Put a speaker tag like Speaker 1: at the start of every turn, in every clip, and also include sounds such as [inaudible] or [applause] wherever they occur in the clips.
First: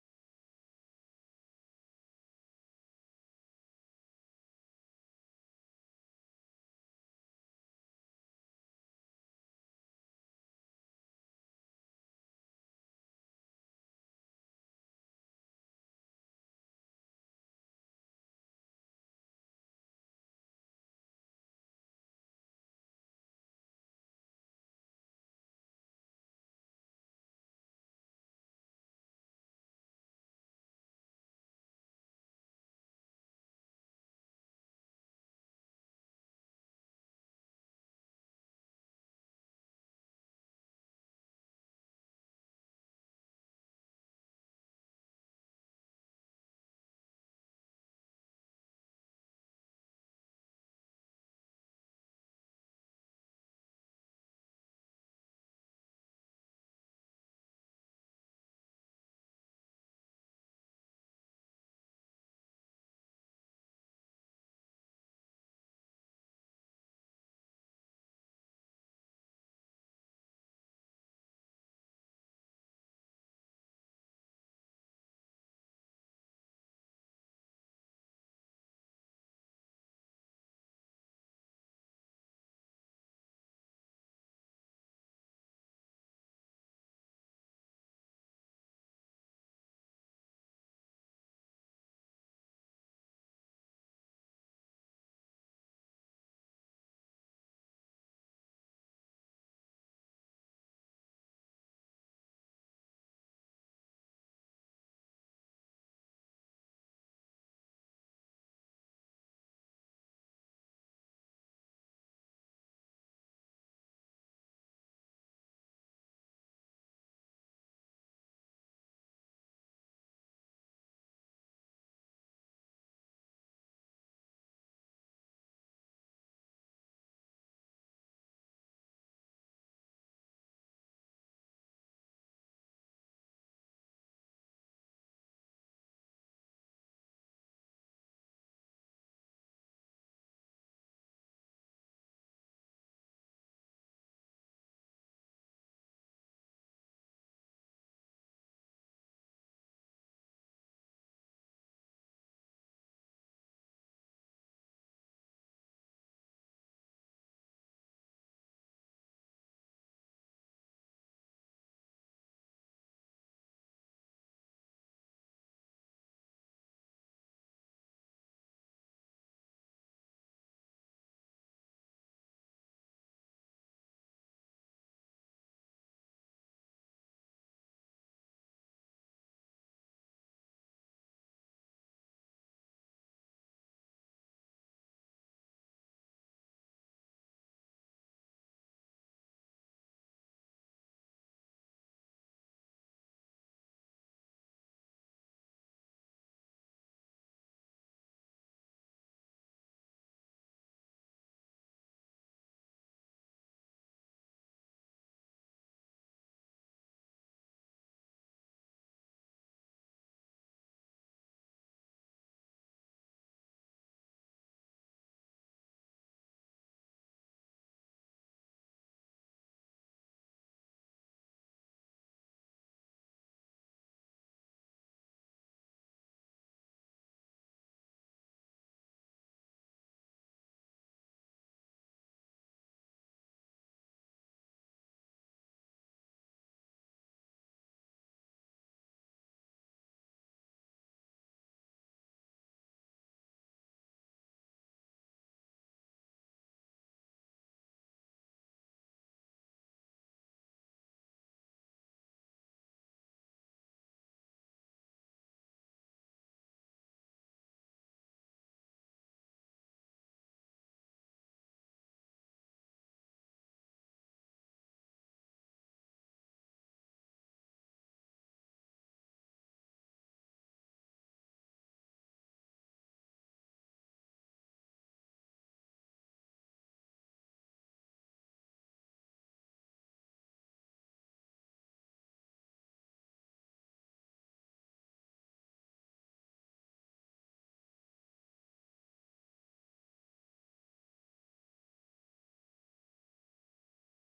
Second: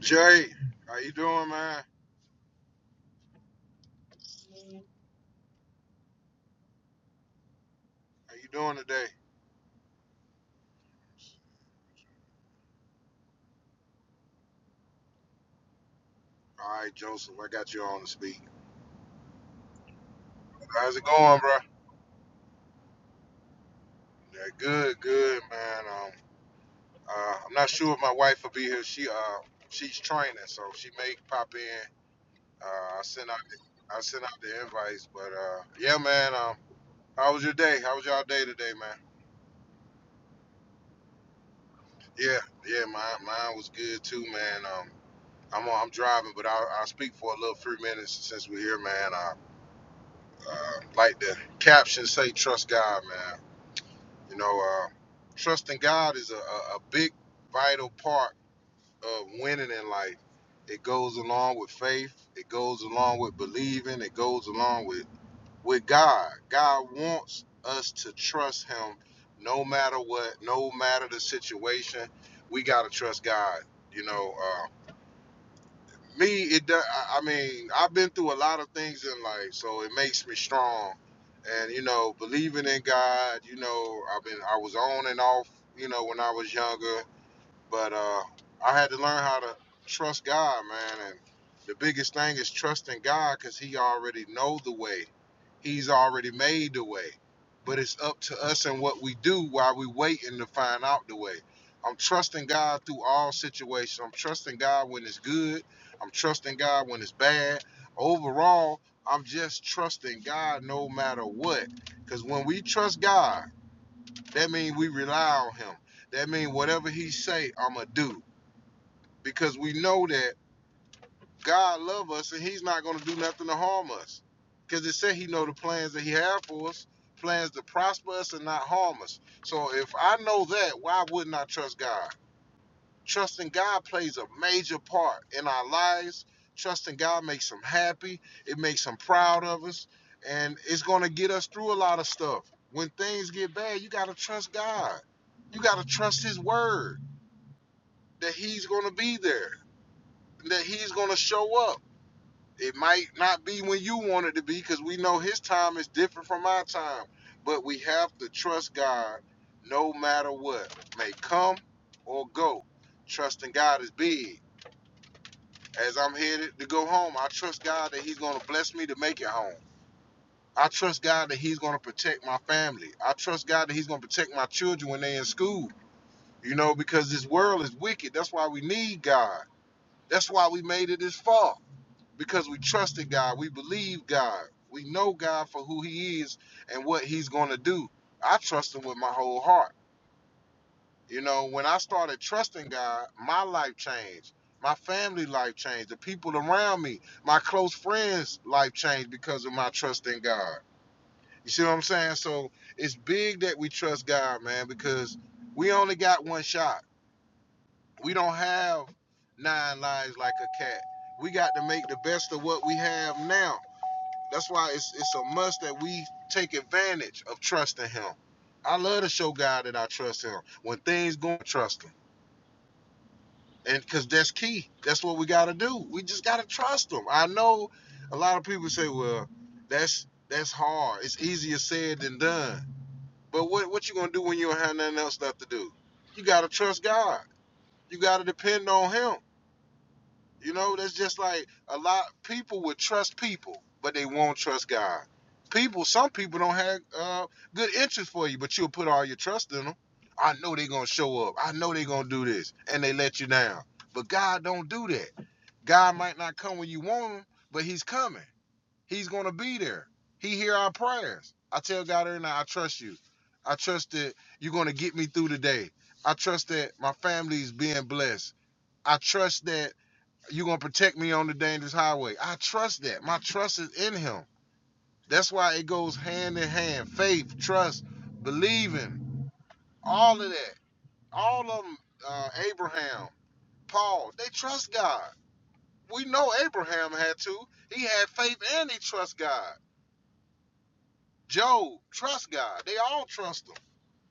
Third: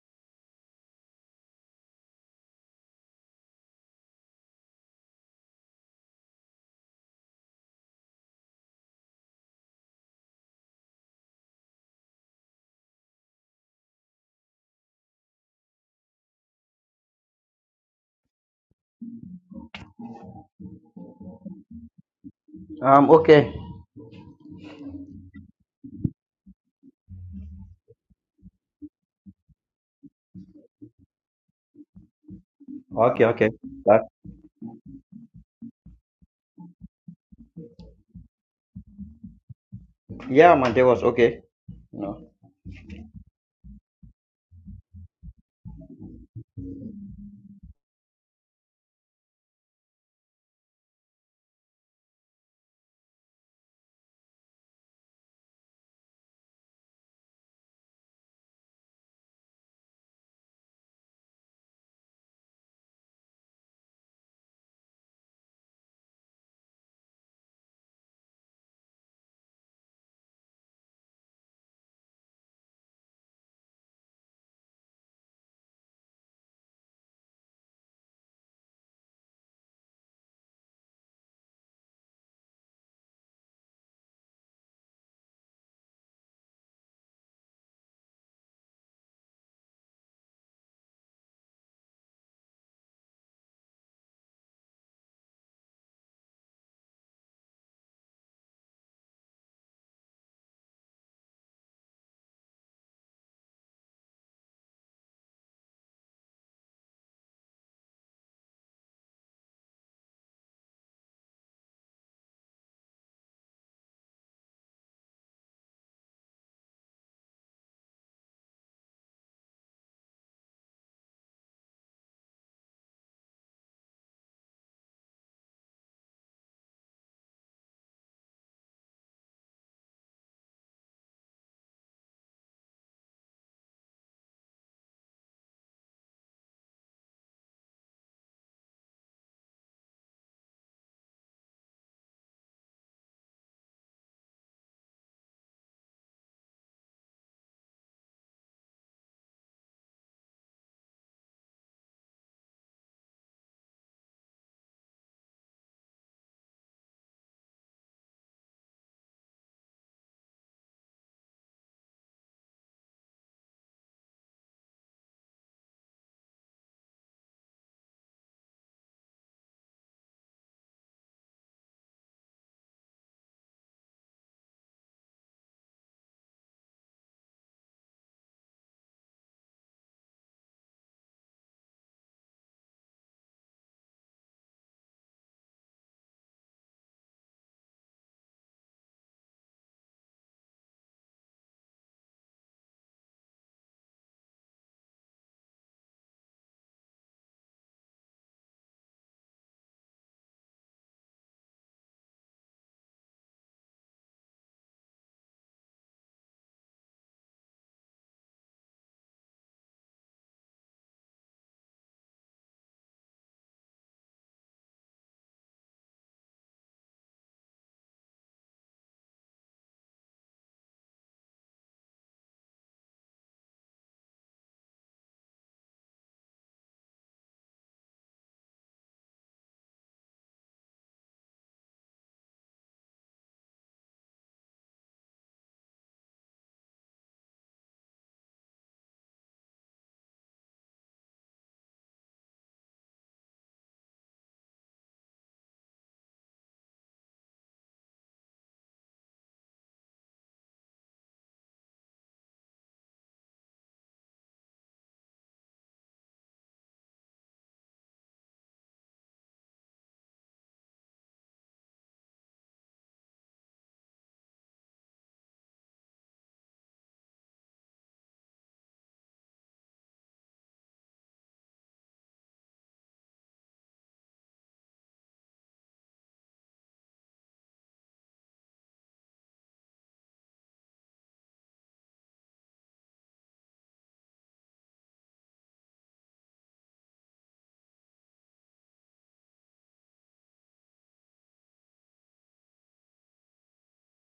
Speaker 1: Jay, how you doing, man? How you doing today? All right, Joseph, I got you on to speak. How's it going, bro?
Speaker 2: Um, okay.
Speaker 1: Yeah, good, good, man. Um, uh, I'm not sure if my wife will be here. She uh, she's training, so she may pop in. Uh, I
Speaker 2: Okay,
Speaker 1: sent out
Speaker 2: okay.
Speaker 1: the, I
Speaker 2: That,
Speaker 1: sent out the invites, but uh, yeah, man. Um, how was your day? How was y'all day today, man?
Speaker 2: yeah, my day was okay. No.
Speaker 1: Yeah, yeah, mine mine was good too, man. Um, I'm on, I'm driving, but I'll, I'll speak for a little three minutes since we're here, man. Uh, Uh, like the caption say, trust God, man. You know, uh, trusting God is a, a, a big, vital part of winning in life. It goes along with faith. It goes along with believing. It goes along with with God. God wants us to trust Him, no matter what, no matter the situation. We gotta trust God. You know. uh, me, it. do- I I mean, I've been through a lot of things in life, so it makes me strong. And you know, believing in God. You know, I've been. I was on and off. You know, when I was younger. But uh, I had to learn how to trust God, man. And the biggest thing is trusting God because He already know the way. He's already made the way. But it's up to us and what we do while we waiting to find out the way. I'm trusting God through all situations. I'm trusting God when it's good. I'm trusting God when it's bad. Overall, I'm just trusting God no matter what. Because when we trust God, that means we rely on him. That means whatever he say, I'ma do. Because we know that God love us and he's not gonna do nothing to harm us. Because it said he know the plans that he had for us, plans to prosper us and not harm us. So if I know that, why wouldn't I trust God? Trusting God plays a major part in our lives. Trusting God makes him happy. It makes him proud of us. And it's going to get us through a lot of stuff. When things get bad, you got to trust God. You got to trust his word that he's going to be there, that he's going to show up. It might not be when you want it to be because we know his time is different from our time. But we have to trust God no matter what may come or go. Trusting God is big As I'm headed to go home, I trust God that He's going to bless me to make it home. I trust God that He's going to protect my family. I trust God that He's going to protect my children when they're in school. You know, because this world is wicked. That's why we need God. That's why we made it this far. Because we trusted God. We believe God. We know God for who He is and what He's going to do. I trust Him with my whole heart. You know, when I started trusting God, my life changed. My family life changed. The people around me, my close friends' life changed because of my trust in God. You see what I'm saying? So it's big that we trust God, man, because we only got one shot. We don't have nine lives like a cat. We got to make the best of what we have now. That's why it's it's a must that we take advantage of trusting Him. I love to show God that I trust Him. When things go, trust Him. and because that's key. That's what we got to do. We just got to trust them. I know a lot of people say, "Well, that's that's hard. It's easier said than done." But what what you gonna do when you don't have nothing else left to do? You got to trust God. You got to depend on Him. You know, that's just like a lot people would trust people, but they won't trust God. People, some people don't have uh, good interest for you, but you'll put all your trust in them. I know they're gonna show up. I know they're gonna do this, and they let you down. But God don't do that. God might not come when you want him, but He's coming. He's gonna be there. He hear our prayers. I tell God every night, I trust you. I trust that you're gonna get me through the day. I trust that my family's being blessed. I trust that you're going to protect me on the dangerous highway. I trust that. My trust is in him. That's why it goes hand in hand faith, trust, believing, all of that. All of them, uh, Abraham, Paul, they trust God. We know Abraham had to. He had faith and he trust God. Job, trust God. They all trust him.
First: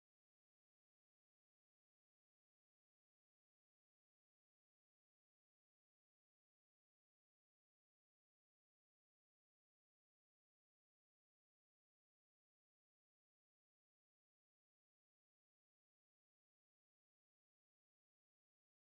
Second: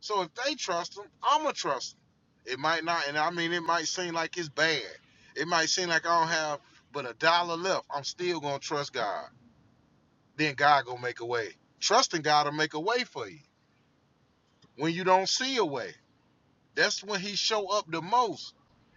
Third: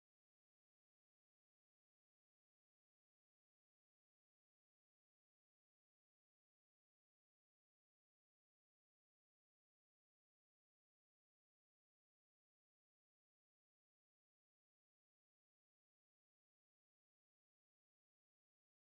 Speaker 1: So if they trust him, I'm going to trust him. It might not, and I mean, it might seem like it's bad. It might seem like I don't have but a dollar left. I'm still going to trust God. then God gonna make a way. Trusting God to make a way for you when you don't see a way. That's when He show up the most.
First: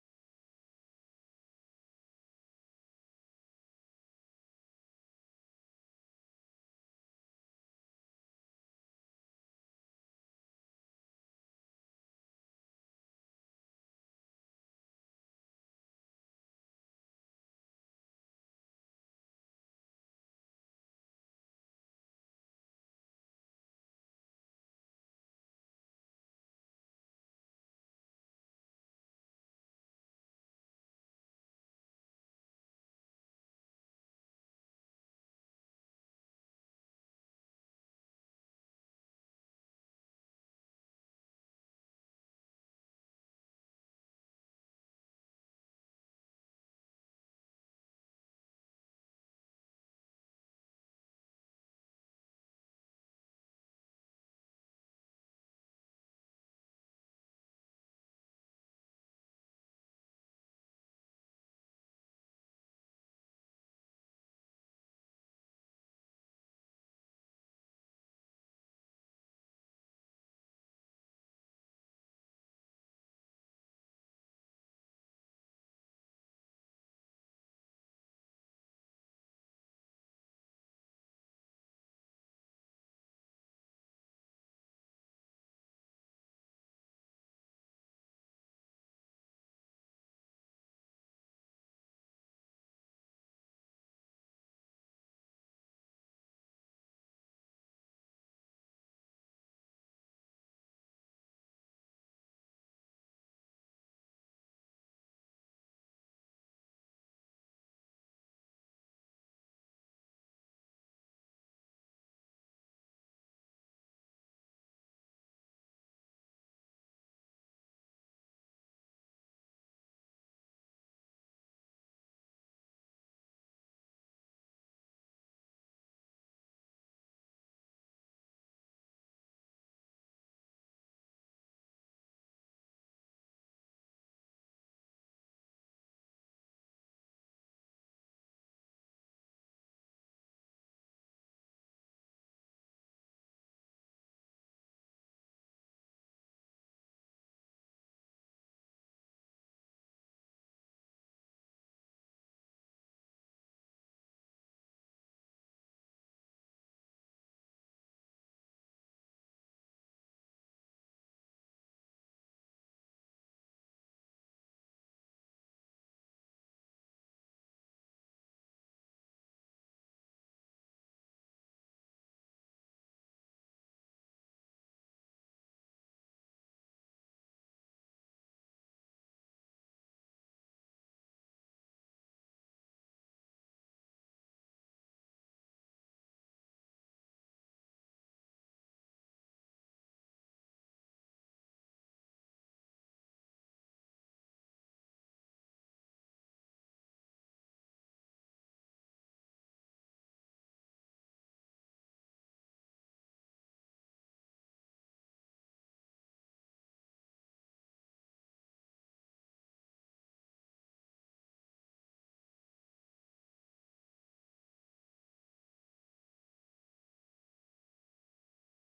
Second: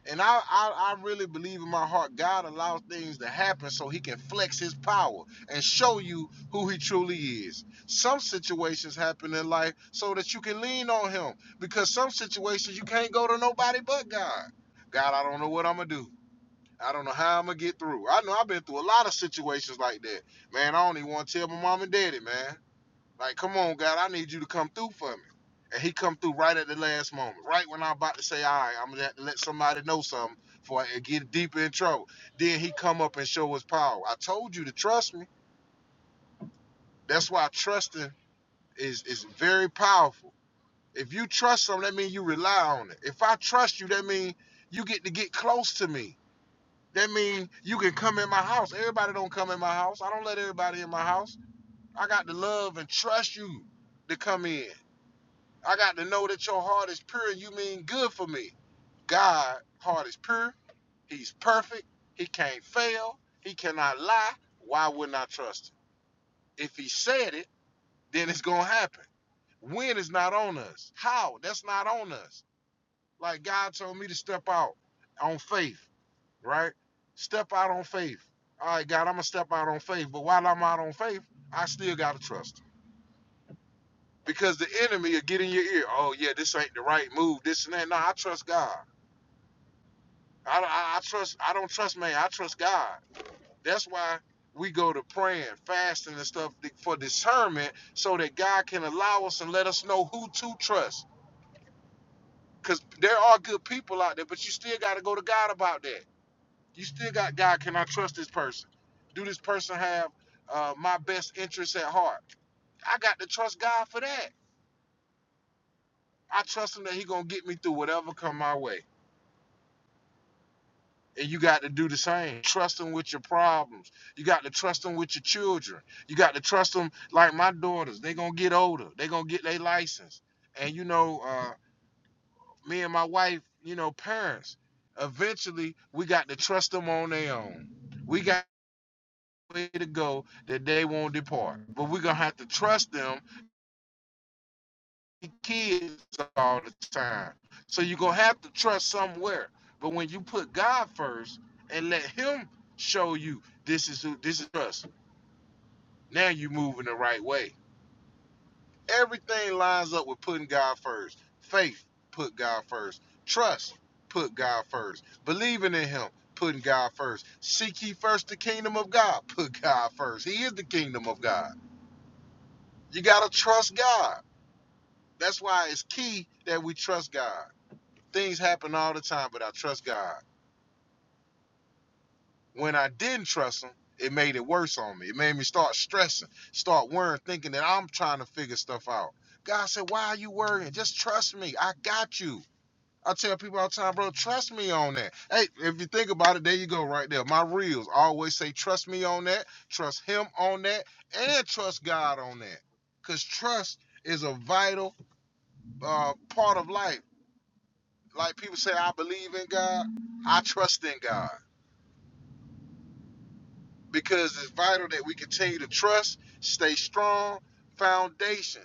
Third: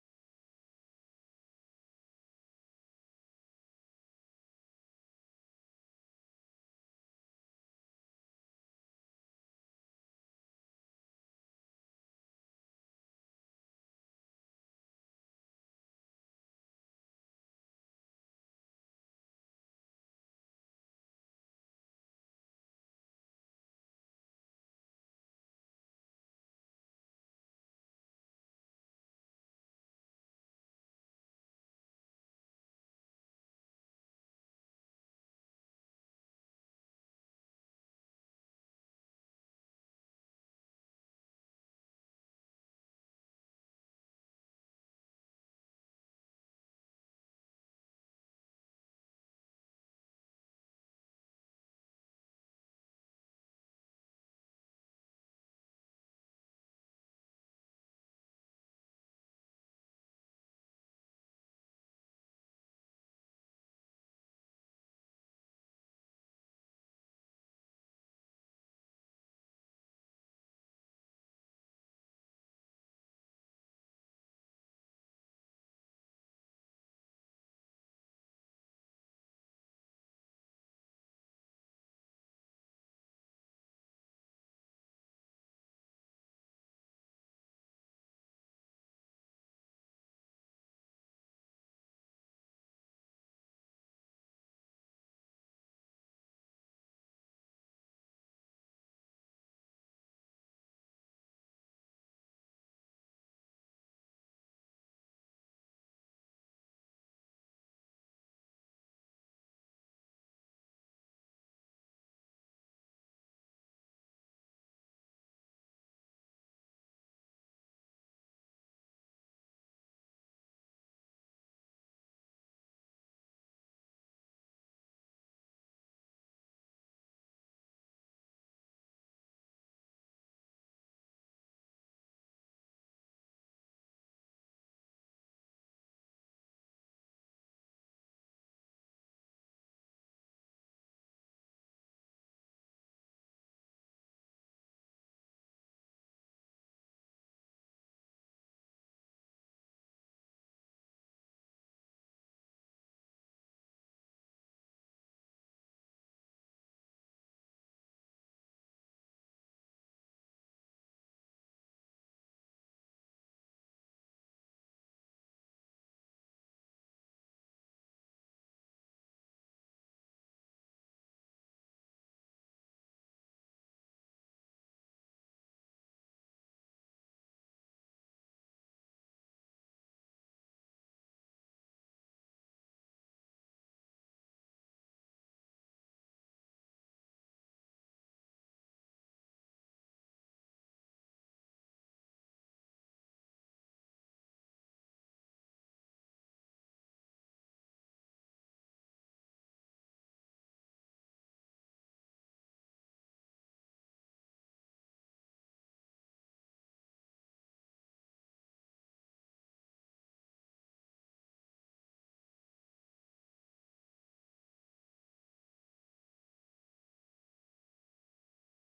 Speaker 1: And I, I, I really believe in my heart God allows things to happen so He can flex His power and show you who He truly is. Some situations happen in life so that you can lean on Him because some situations you can't go to nobody but God. God, I don't know what I'm gonna do. I don't know how I'm gonna get through. I know I've been through a lot of situations like that. Man, I don't even want to tell my mom and daddy, man. Like, come on, God, I need you to come through for me. And he come through right at the last moment, right when I'm about to say, all right, I'm gonna have to let somebody know something for it get deeper in trouble. Then he come up and show his power. I told you to trust me. That's why trusting is is very powerful. If you trust something, that means you rely on it. If I trust you, that means you get to get close to me. That means you can come in my house. Everybody don't come in my house. I don't let everybody in my house. I got to love and trust you to come in. I got to know that your heart is pure and you mean good for me. God heart is pure. He's perfect. He can't fail. He cannot lie. Why wouldn't I trust him? If he said it, then it's gonna happen. When is not on us. How? That's not on us. Like God told me to step out on faith, right? Step out on faith. All right, God, I'm gonna step out on faith. But while I'm out on faith, I still gotta trust him. Because the enemy will get in your ear. Oh yeah, this ain't the right move, this and that. No, I trust God. I, I, I trust. I don't trust man. I trust God. That's why we go to praying, fasting, and stuff for discernment, so that God can allow us and let us know who to trust. Cause there are good people out there, but you still got to go to God about that. You still got God. Can I trust this person? Do this person have uh, my best interests at heart? I got to trust God for that. I trust Him that He gonna get me through whatever come my way. And you got to do the same. Trust them with your problems. You got to trust them with your children. You got to trust them like my daughters. They're going to get older. They're going to get their license. And, you know, uh, me and my wife, you know, parents, eventually we got to trust them on their own. We got a way to go that they won't depart. But we're going to have to trust them kids all the time. So you're gonna have to trust somewhere. But when you put God first and let Him show you this is who this is us, now you're moving the right way. Everything lines up with putting God first. Faith, put God first. Trust, put God first. Believing in Him, putting God first. Seek ye first the kingdom of God, put God first. He is the kingdom of God. You gotta trust God. That's why it's key that we trust God. Things happen all the time, but I trust God. When I didn't trust Him, it made it worse on me. It made me start stressing, start worrying, thinking that I'm trying to figure stuff out. God said, Why are you worrying? Just trust me. I got you. I tell people all the time, bro, trust me on that. Hey, if you think about it, there you go, right there. My reels always say, trust me on that, trust him on that, and trust God on that. Because trust is a vital uh, part of life. Like people say, I believe in God, I trust in God. because it's vital that we continue to trust, stay strong, foundation.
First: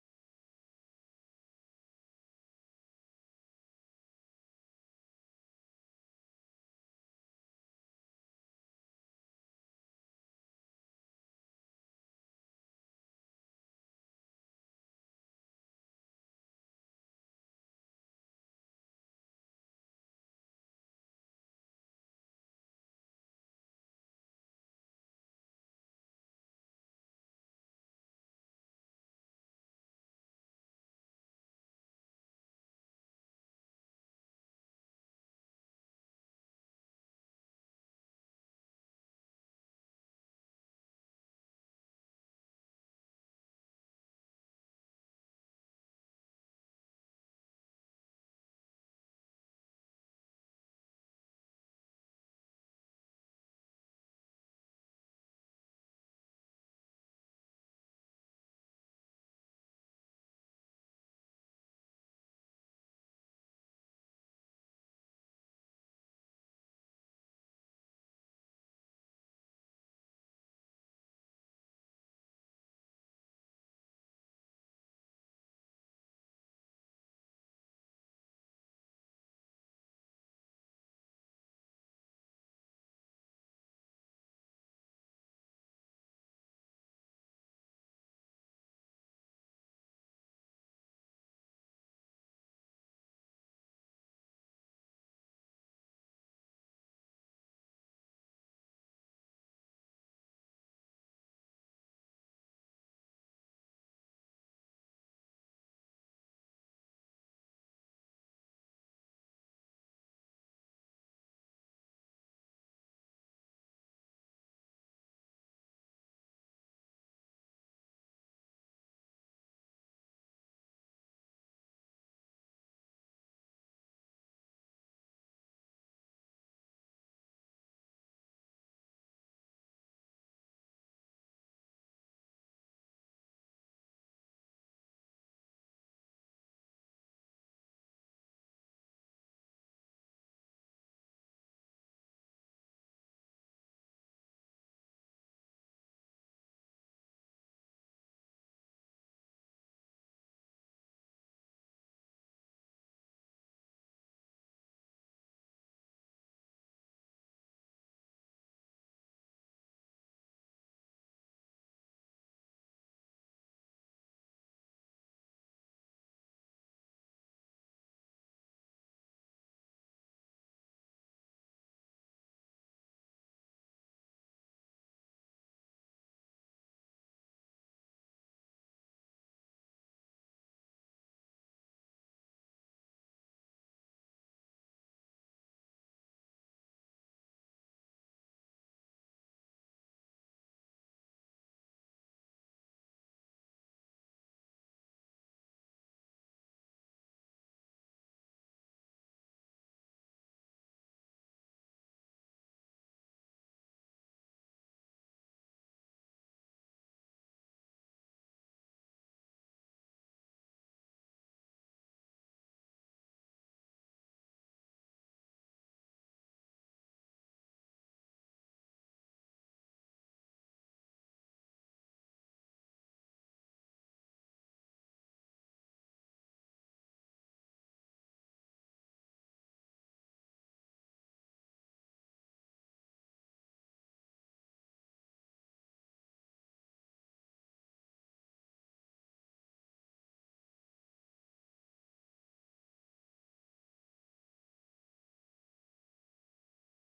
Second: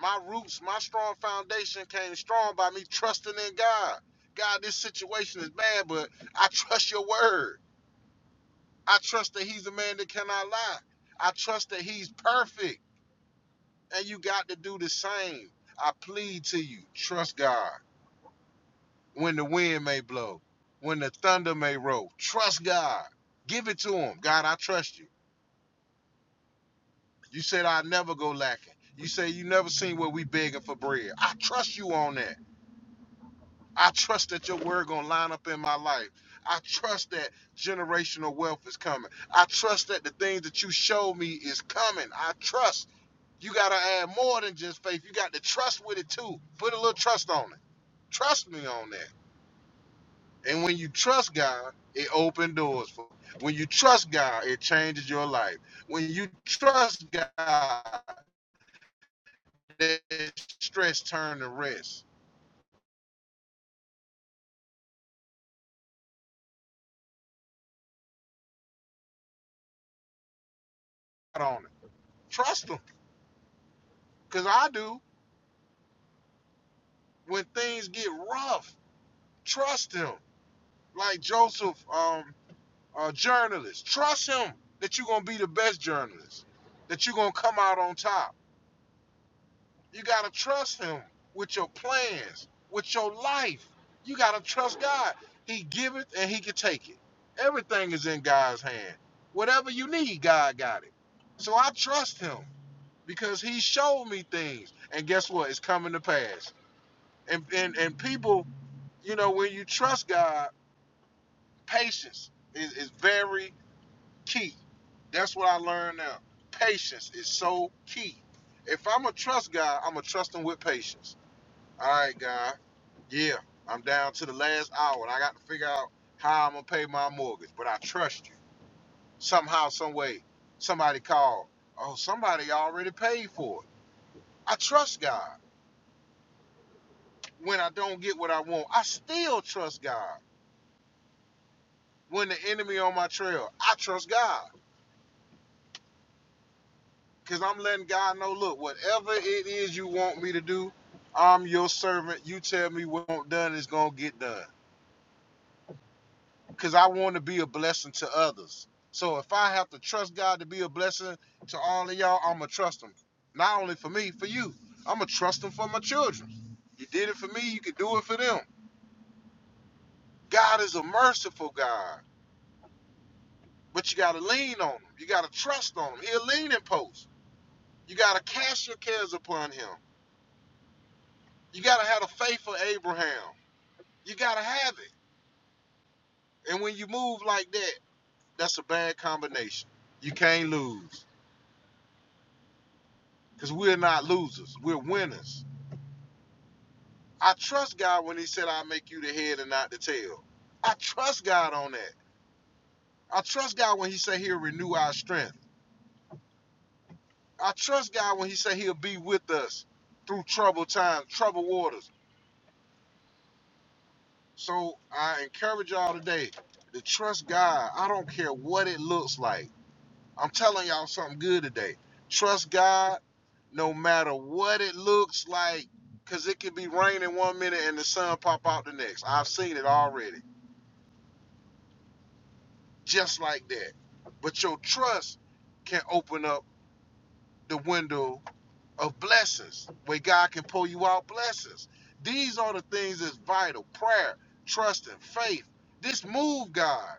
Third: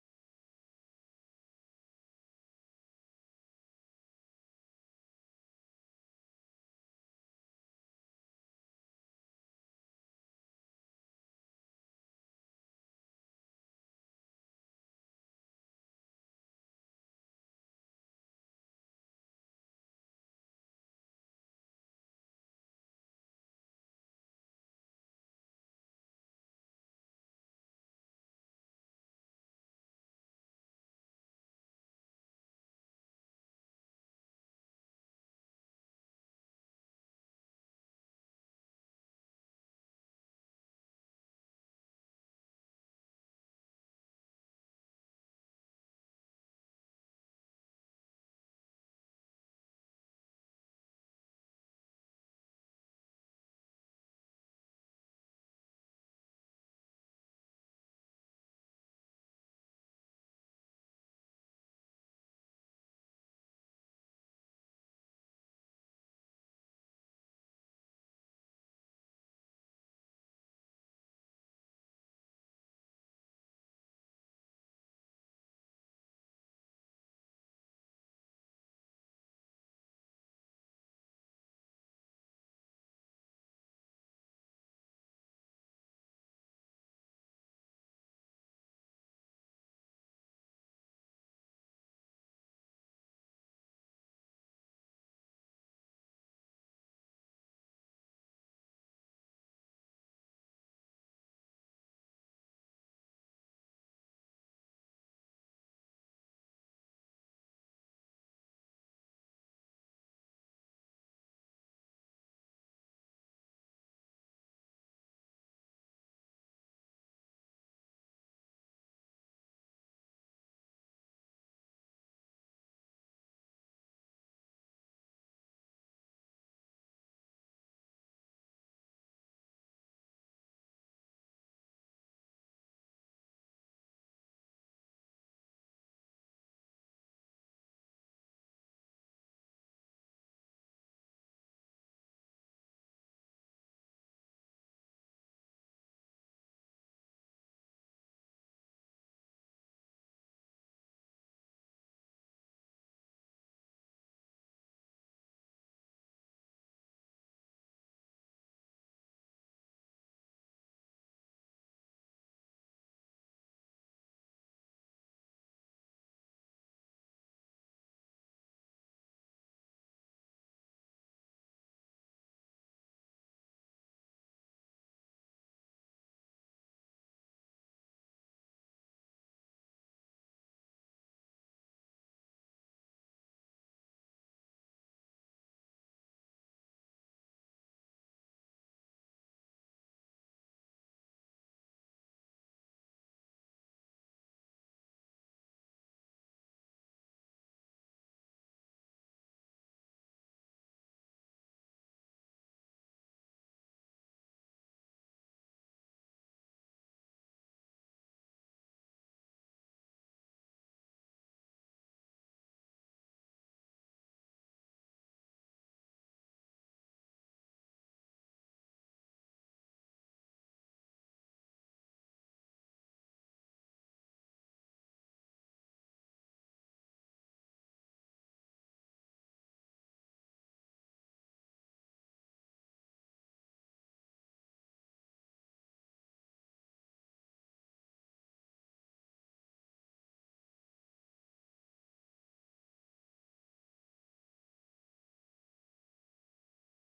Speaker 1: My roots, my strong foundation came strong by me trusting in God. God, this situation is bad, but I trust your word. I trust that he's a man that cannot lie. I trust that he's perfect. And you got to do the same. I plead to you, trust God. When the wind may blow, when the thunder may roll, trust God. Give it to him. God, I trust you. You said I never go lacking. You say you never seen where we begging for bread. I trust you on that. I trust that your word gonna line up in my life. I trust that generational wealth is coming. I trust that the things that you show me is coming. I trust. You gotta add more than just faith. You got to trust with it too. Put a little trust on it. Trust me on that. And when you trust God, it opens doors for you. When you trust God, it changes your life. When you trust God, that stress turn to rest. Out on it. Trust him, cause I do. When things get rough, trust him. Like Joseph, um, uh, journalist, trust him that you're gonna be the best journalist. That you're gonna come out on top. You gotta trust him with your plans, with your life. You gotta trust God. He giveth and He can take it. Everything is in God's hand. Whatever you need, God got it. So I trust Him. because he showed me things and guess what it's coming to pass and and, and people you know when you trust god patience is, is very key that's what i learned now patience is so key if i'm gonna trust god i'm gonna trust him with patience all right god yeah i'm down to the last hour and i got to figure out how i'm gonna pay my mortgage but i trust you somehow some way somebody called oh somebody already paid for it i trust god when I don't get what I want, I still trust God. When the enemy on my trail, I trust God because I'm letting God know, look, whatever it is you want me to do, I'm your servant. You tell me what's done is gonna get done because I want to be a blessing to others. So if I have to trust God to be a blessing to all of y'all, I'ma trust Him. Not only for me, for you. I'ma trust Him for my children. You did it for me, you can do it for them. God is a merciful God. But you gotta lean on him. You gotta trust on him. He'll lean and post. You gotta cast your cares upon him. You gotta have the faith of Abraham. You gotta have it. And when you move like that, that's a bad combination. You can't lose. Because we're not losers. We're winners. I trust God when he said I'll make you the head and not the tail. I trust God on that. I trust God when he said he'll renew our strength. I trust God when he said he'll be with us through troubled times, troubled waters. So I encourage y'all today to trust God. I don't care what it looks like. I'm telling y'all something good today. Trust God no matter what it looks like because it could be raining one minute and the sun pop out the next. I've seen it already, just like that. But your trust can open up the window of blessings where God can pull you out blessings. These are the things that's vital prayer, trust, and faith. This move God.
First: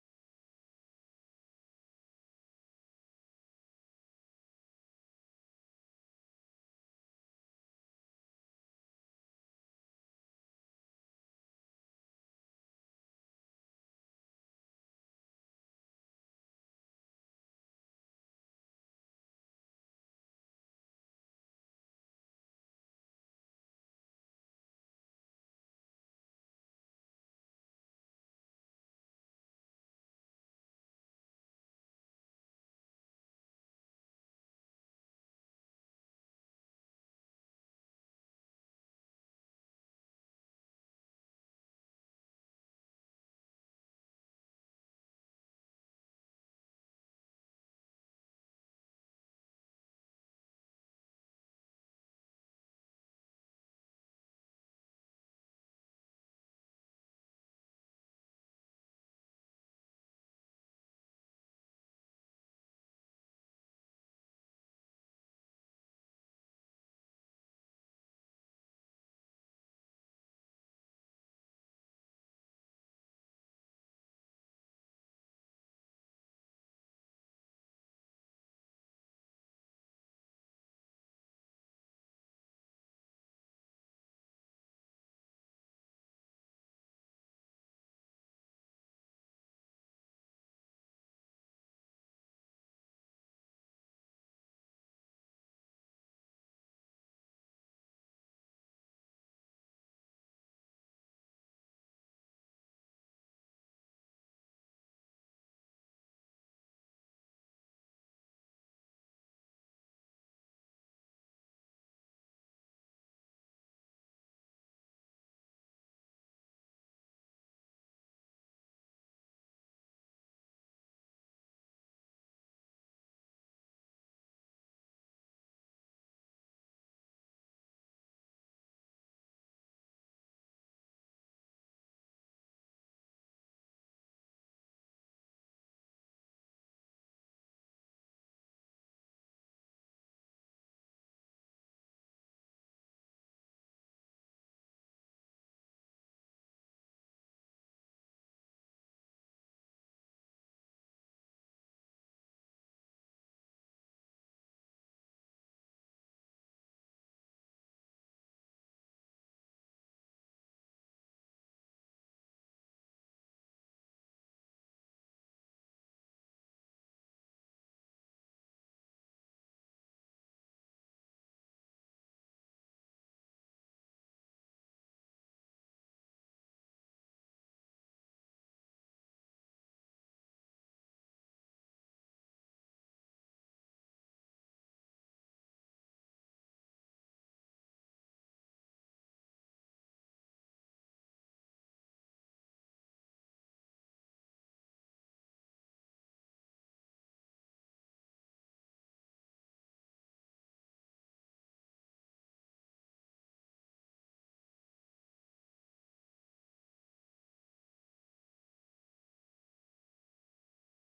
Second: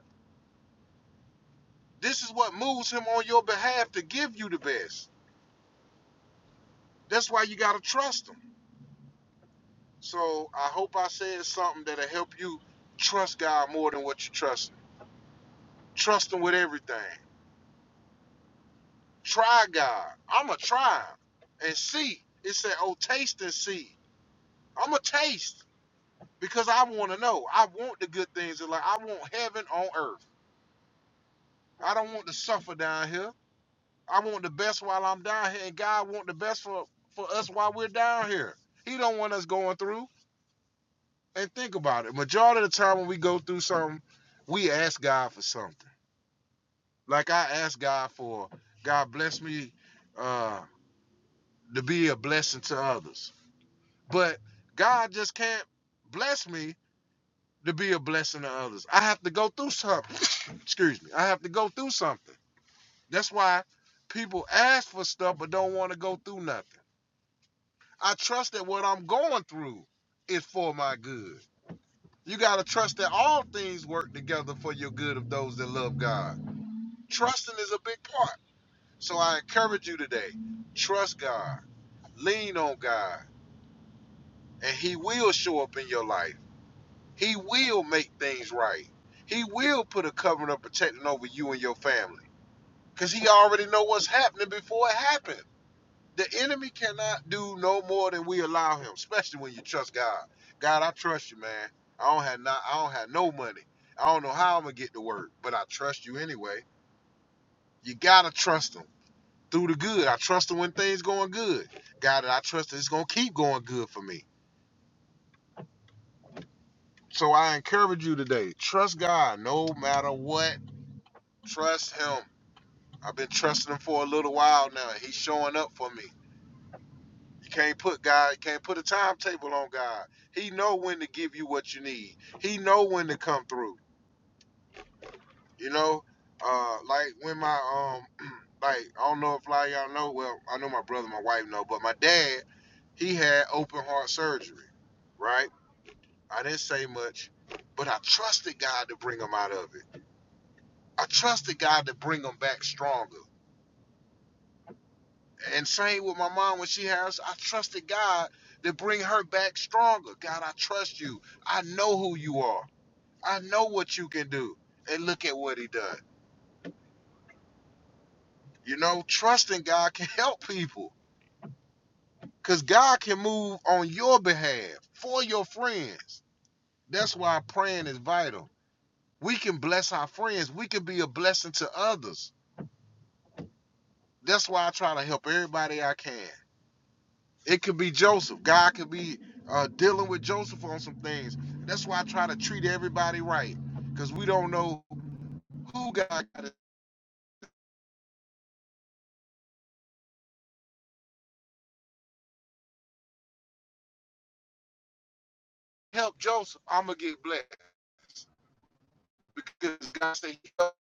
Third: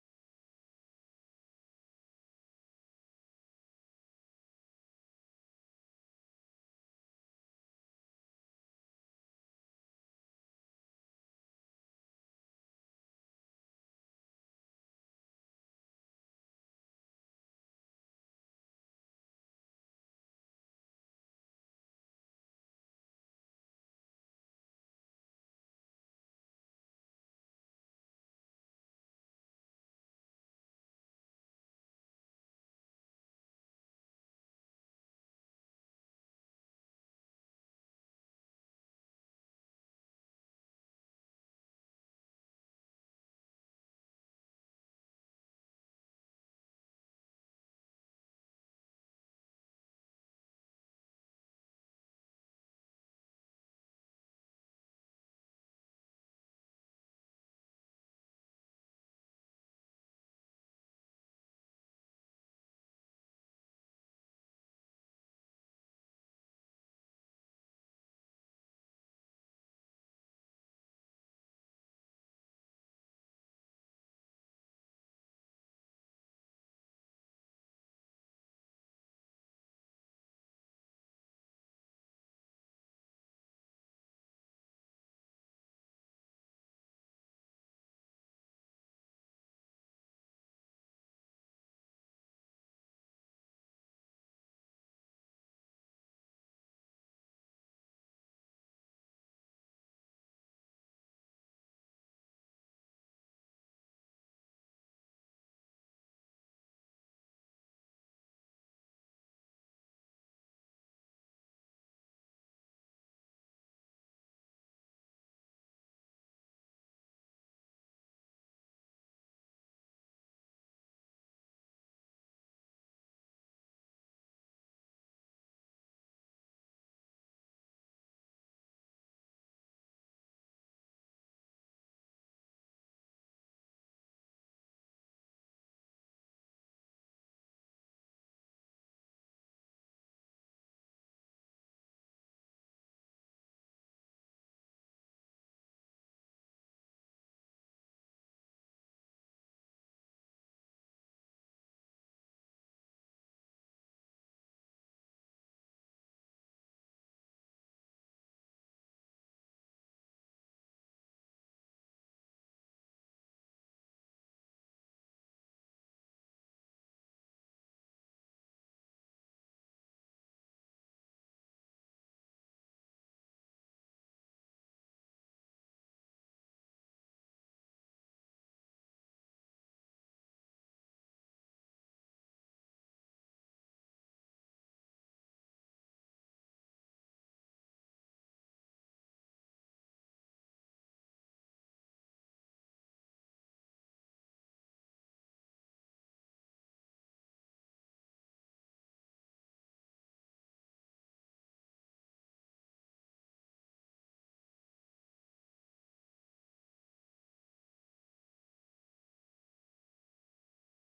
Speaker 1: This is what moves him on your behalf to give you the best. That's why you got to trust him. So I hope I said something that'll help you trust God more than what you trust him. Trust him with everything. Try God. I'm going to try him and see. It said, oh, taste and see. I'm going to taste because I want to know. I want the good things in life. I want heaven on earth. I don't want to suffer down here. I want the best while I'm down here, and God want the best for, for us while we're down here. He don't want us going through. and think about it. Majority of the time when we go through something, we ask God for something. Like I ask God for God bless me uh, to be a blessing to others, but God just can't bless me to be a blessing to others. I have to go through something. [coughs] [laughs] Excuse me. I have to go through something. That's why people ask for stuff but don't want to go through nothing. I trust that what I'm going through is for my good. You got to trust that all things work together for your good of those that love God. Trusting is a big part. So I encourage you today trust God, lean on God, and He will show up in your life. He will make things right. He will put a covering of protecting over you and your family because He already know what's happening before it happens. The enemy cannot do no more than we allow him, especially when you trust God. God, I trust you, man. I don't have not I don't have no money. I don't know how I'm gonna get to work, but I trust you anyway. You gotta trust him through the good. I trust him when things going good. God, I trust that it's gonna keep going good for me. So I encourage you today, trust God no matter what. Trust him. I've been trusting him for a little while now. He's showing up for me. You can't put God, you can't put a timetable on God. He know when to give you what you need. He know when to come through. You know, uh, like when my um, [clears throat] like I don't know if a lot of y'all know. Well, I know my brother, my wife know, but my dad, he had open heart surgery, right? I didn't say much, but I trusted God to bring him out of it. I trusted God to bring him back stronger. And same with my mom when she had us, I trusted God to bring her back stronger. God, I trust you. I know who you are. I know what you can do. And look at what he done. You know, trusting God can help people. Cause God can move on your behalf for your friends. That's why praying is vital. We can bless our friends. We can be a blessing to others. That's why I try to help everybody I can. It could be Joseph. God could be uh, dealing with Joseph on some things. That's why I try to treat everybody right because we don't know who God got to help Joseph. I'm going to get blessed because God said, he helped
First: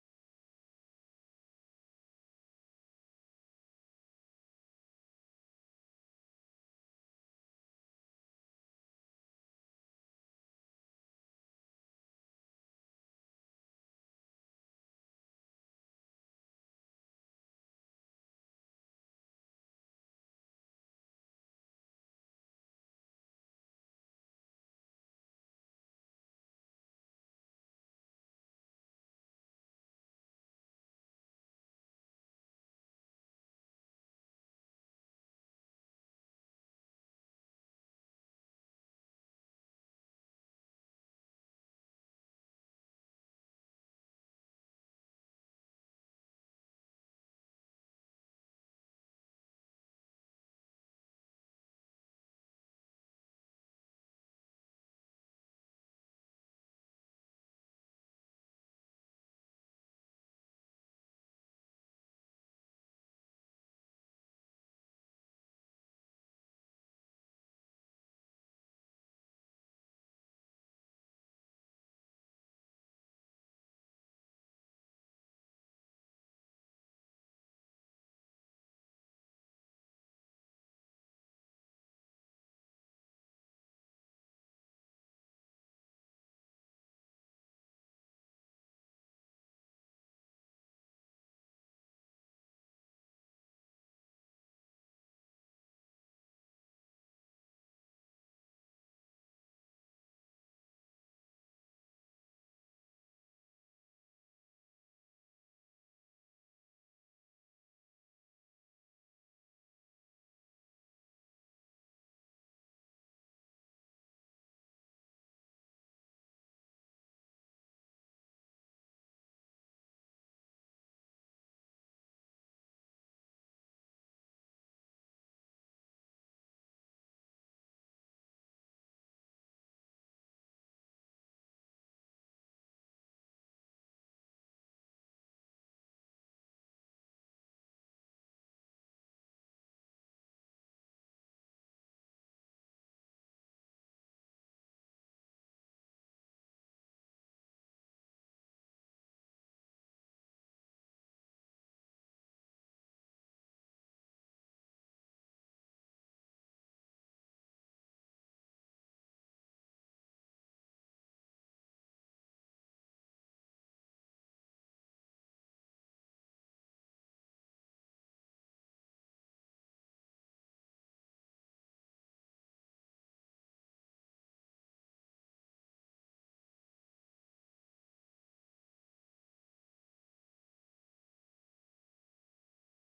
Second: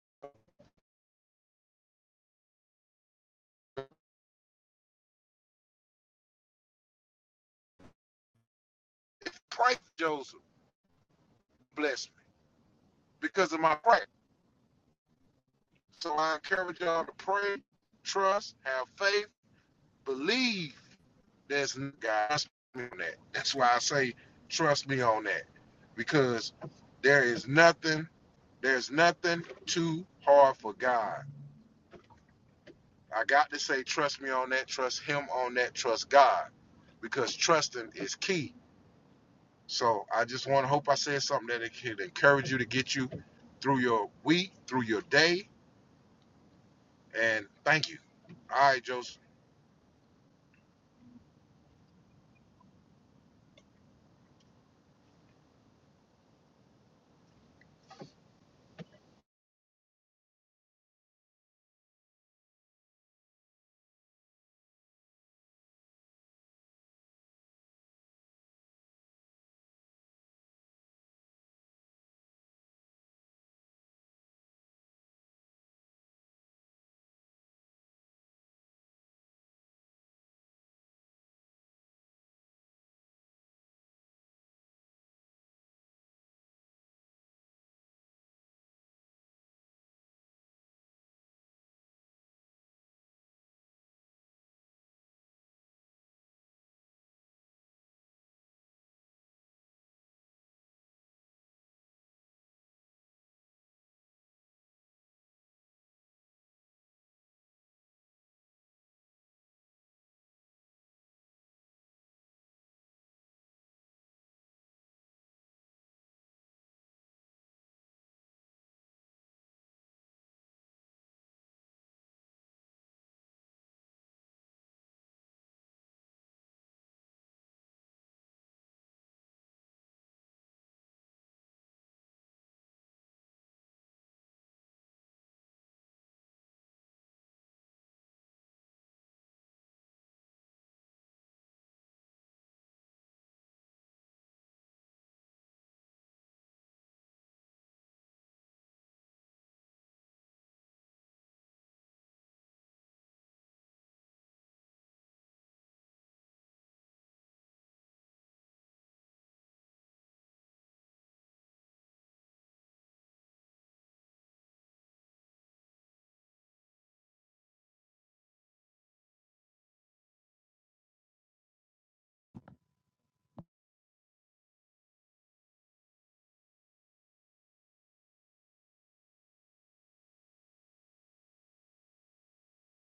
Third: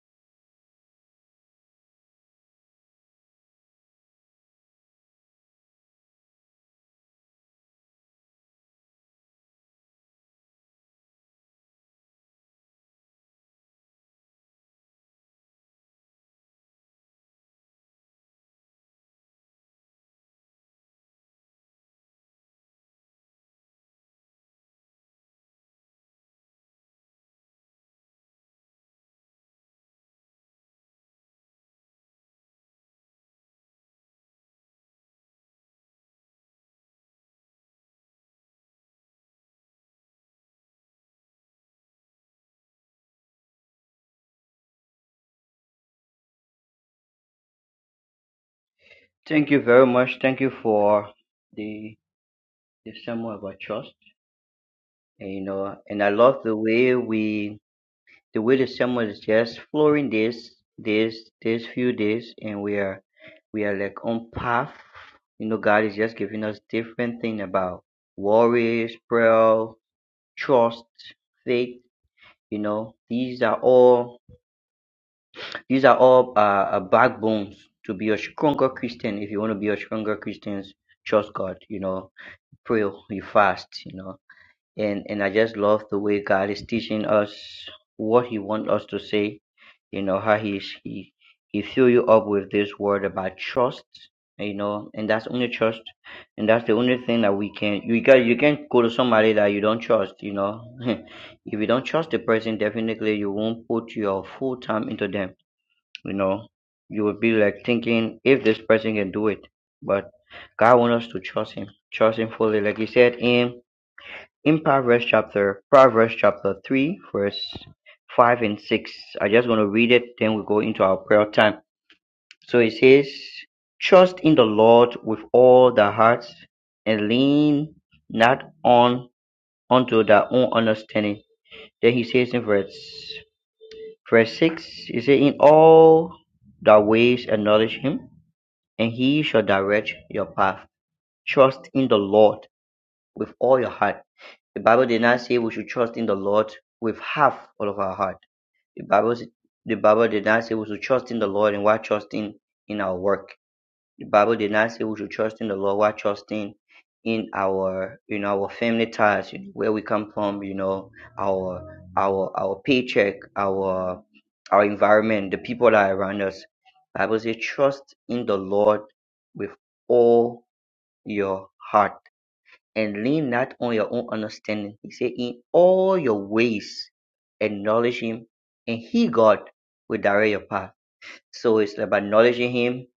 Speaker 1: me. If I pray for Joseph, bless me because of my prayer. So I encourage y'all to pray, trust, have faith, believe there's n- God. Trust me on that. That's why I say, trust me on that because there is nothing There's nothing too hard for God. I got to say, trust me on that, trust Him on that, trust God, because trusting is key. So I just want to hope I said something that it can encourage you to get you through your week, through your day, and thank you. All right, Joseph.
Speaker 2: Thank you very much. Thank you for the the sermon about trust. And you know, and I love the way we the way the sermon is just flowing this this this few days and we are we are like on path. You know, God is just giving us different thing about worries, prayer, trust, faith, you know. These are all These are all uh, uh, backbones to be a stronger Christian. If you want to be a stronger Christian, trust God, you know, pray, you fast, you know. And, and I just love the way God is teaching us what He wants us to say, you know, how He's, He, He fill you up with this word about trust, you know, and that's only trust. And that's the only thing that we can, you can, you can't go to somebody that you don't trust, you know. [laughs] if you don't trust the person, definitely you won't put your full time into them you know, you would be like thinking if this person can do it, but God wants us to trust Him, trust Him fully, like He said in in Proverbs chapter Proverbs chapter three, verse five and six. I just want to read it, then we go into our prayer time. So it says, "Trust in the Lord with all thy heart, and lean not on unto thy own understanding." Then he says in verse verse six, he said, "In all thy ways acknowledge Him." and he shall direct your path. Trust in the Lord with all your heart. The Bible did not say we should trust in the Lord with half all of our heart. The Bible, the Bible did not say we should trust in the Lord and while trusting in our work. The Bible did not say we should trust in the Lord while trusting in our you know our family ties, you know, where we come from, you know, our our our paycheck, our our environment, the people that are around us. Bible says trust in the Lord with all your heart and lean not on your own understanding. He said in all your ways acknowledge him and he God will direct your path. So it's about acknowledging him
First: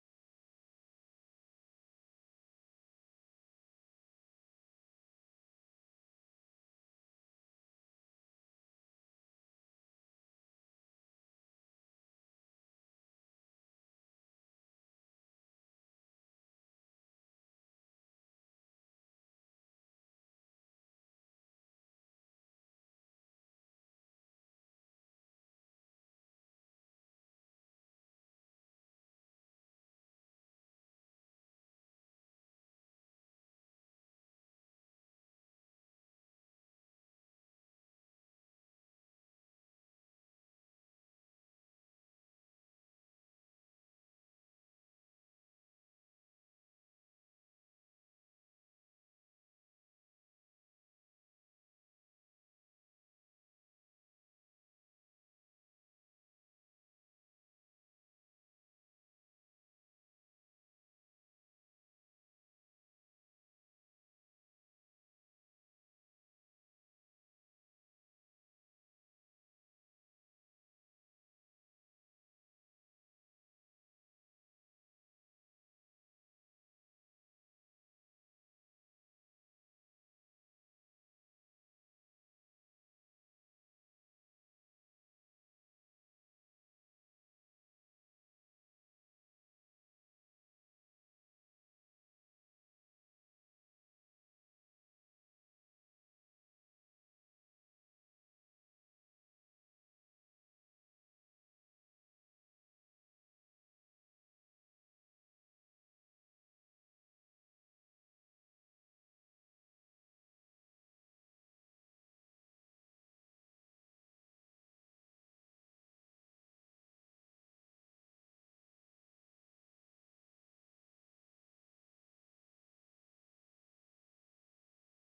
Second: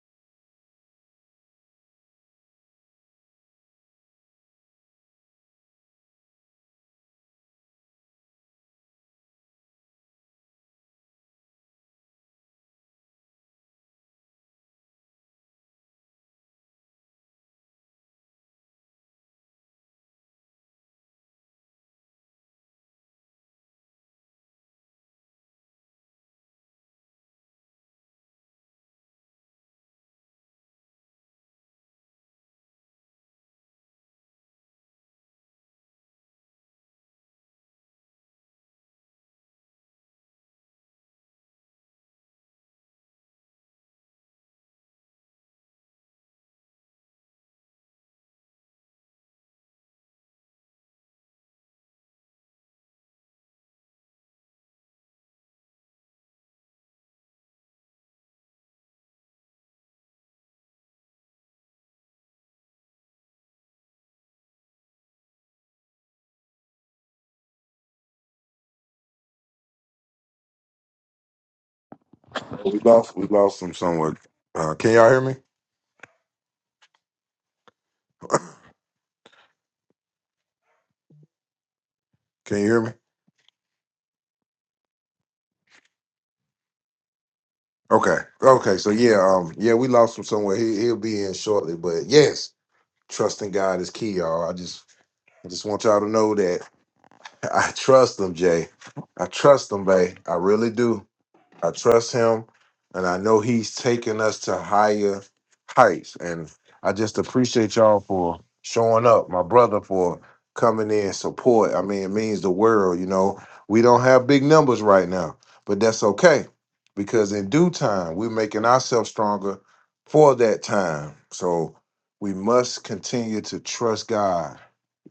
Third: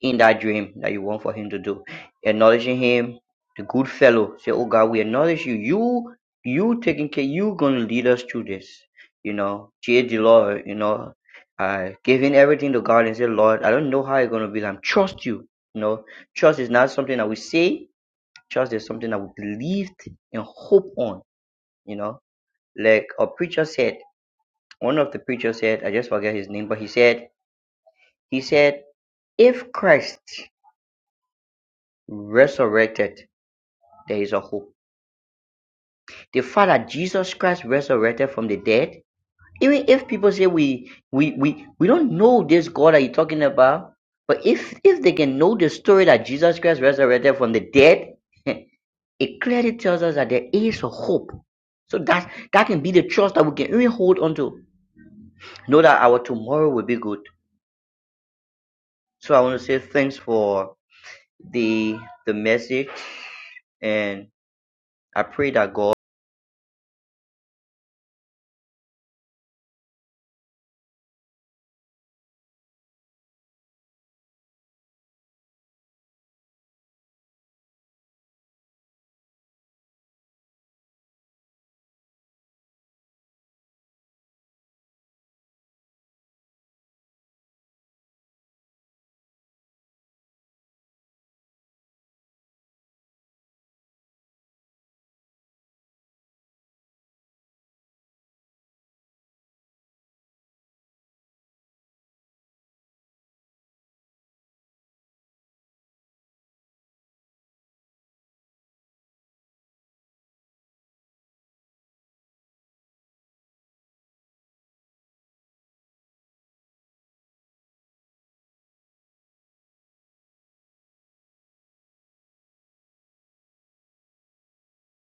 Speaker 2: in that dream that you want for him to do. Acknowledging him, the good fellow. Say, Oh God, we acknowledge you. You you taking care, you gonna lead us through this. You know, cheer the Lord, you know, uh giving everything to God and say, Lord, I don't know how it's gonna be. I'm trust you. You know, trust is not something that we say, trust is something that we believed and hope on, you know. Like a preacher said, one of the preachers said, I just forget his name, but he said, he said, if Christ resurrected there is a hope. The fact that Jesus Christ resurrected from the dead, even if people say we we we we don't know this God that you're talking about, but if if they can know the story that Jesus Christ resurrected from the dead, [laughs] it clearly tells us that there is a hope. So that that can be the trust that we can really hold on to. Know that our tomorrow will be good. So I want to say thanks for the the message and I pray that God
Speaker 1: We lost we lost him somewhere. Uh, can y'all hear me? Can you hear me? Okay. Okay. So yeah, um, yeah, we lost him somewhere. He he'll be in shortly. But yes, trusting God is key, y'all. I just I just want y'all to know that. I trust them, Jay. I trust them, Bay. I really do. I trust him, and I know he's taking us to higher heights. And I just appreciate y'all for showing up, my brother, for coming in support. I mean, it means the world. You know, we don't have big numbers right now, but that's okay because in due time, we're making ourselves stronger for that time. So we must continue to trust God.